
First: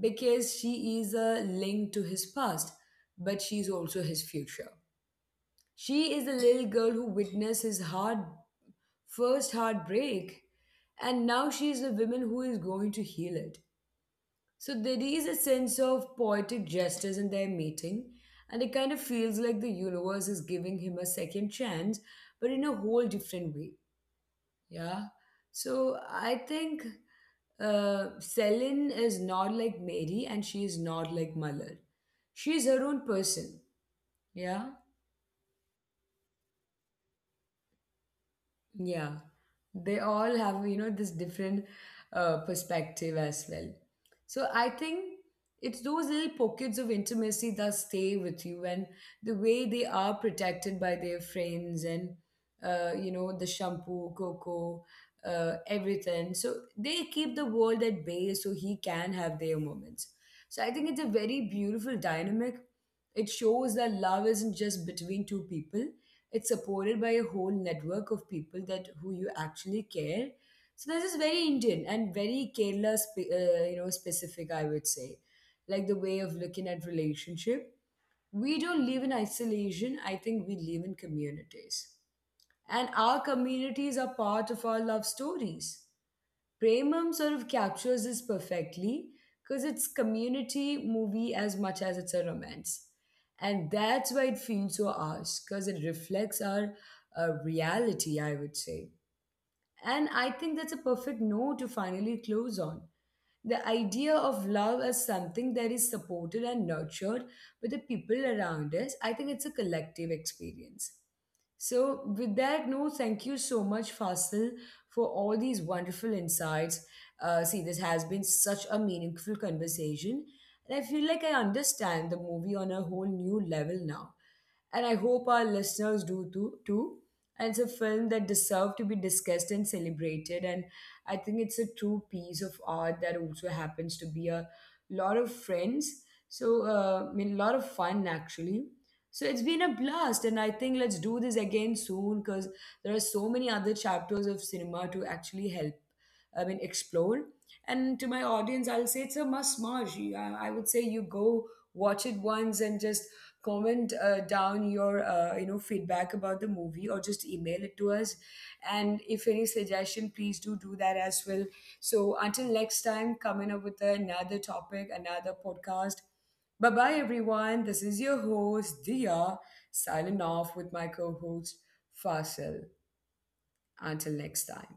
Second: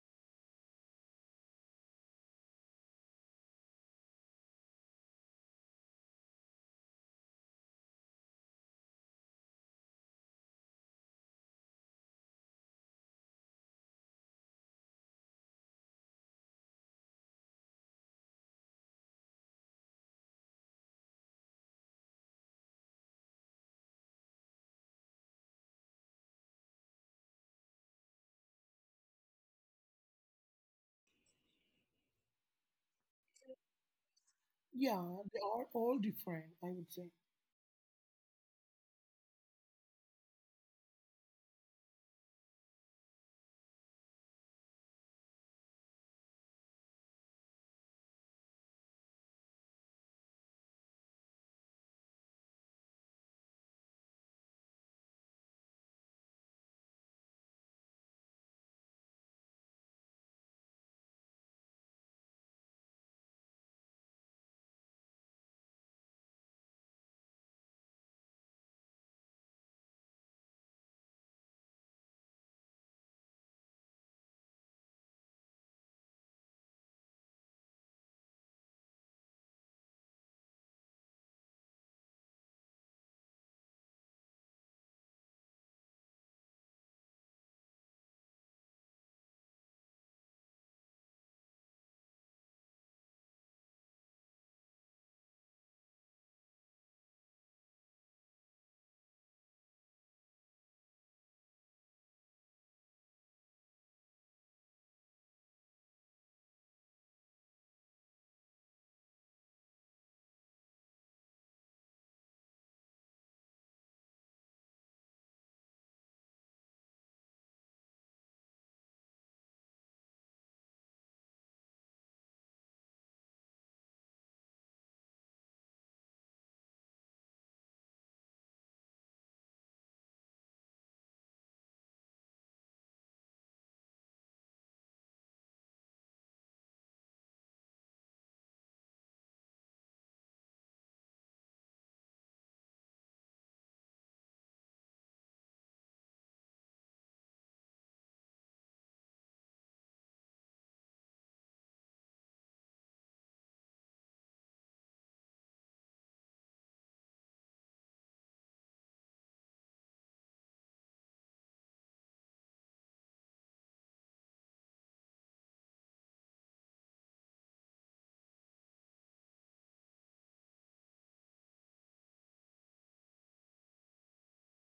A: because she is a link to his past, but she's also his future. She is a little girl who witnessed his heart first heartbreak, and now she is a woman who is going to heal it. So there is a sense of poetic justice in their meeting, and it kind of feels like the universe is giving him a second chance, but in a whole different way. Yeah. So I think Selin is not like Mary, and she is not like Malar. She is her own person. Yeah.
B: Yeah, they are all different, I would say.
A: Yeah, they all have, you know, this different perspective as well. So I think it's those little pockets of intimacy that stay with you, and the way they are protected by their friends and, you know, the shampoo, cocoa, everything. So they keep the world at bay so he can have their moments. So I think it's a very beautiful dynamic. It shows that love isn't just between two people, it's supported by a whole network of people that who you actually care. So this is very Indian and very Kerala you know, specific, I would say, like the way of looking at relationship. We don't live in isolation, I think we live in communities, and our communities are part of our love stories. Premam sort of captures this perfectly because it's community movie as much as it's a romance. And that's why it feels so ours because it reflects our reality, I would say. And I think that's a perfect note to finally close on. The idea of love as something that is supported and nurtured by the people around us, I think it's a collective experience. So, with that note, thank you so much, Fasil, for all these wonderful insights. See, this has been such a meaningful conversation, and I feel like I understand the movie on a whole new level now. And I hope our listeners do too. And it's a film that deserves to be discussed and celebrated. And I think it's a true piece of art that also happens to be a lot of friends. So, I mean, a lot of fun actually, so it's been a blast, and I think let's do this again soon because there are so many other chapters of cinema to actually help, I mean, explore. And to my audience, I'll say it's a must watch. I would say you go watch it once and just comment down your you know, feedback about the movie, or just email it to us. And if any suggestion, please do that as well. So until next time, coming up with another topic, another podcast. Bye bye, everyone. This is your host, Dia, signing off with my co host, Fasil. Until next time.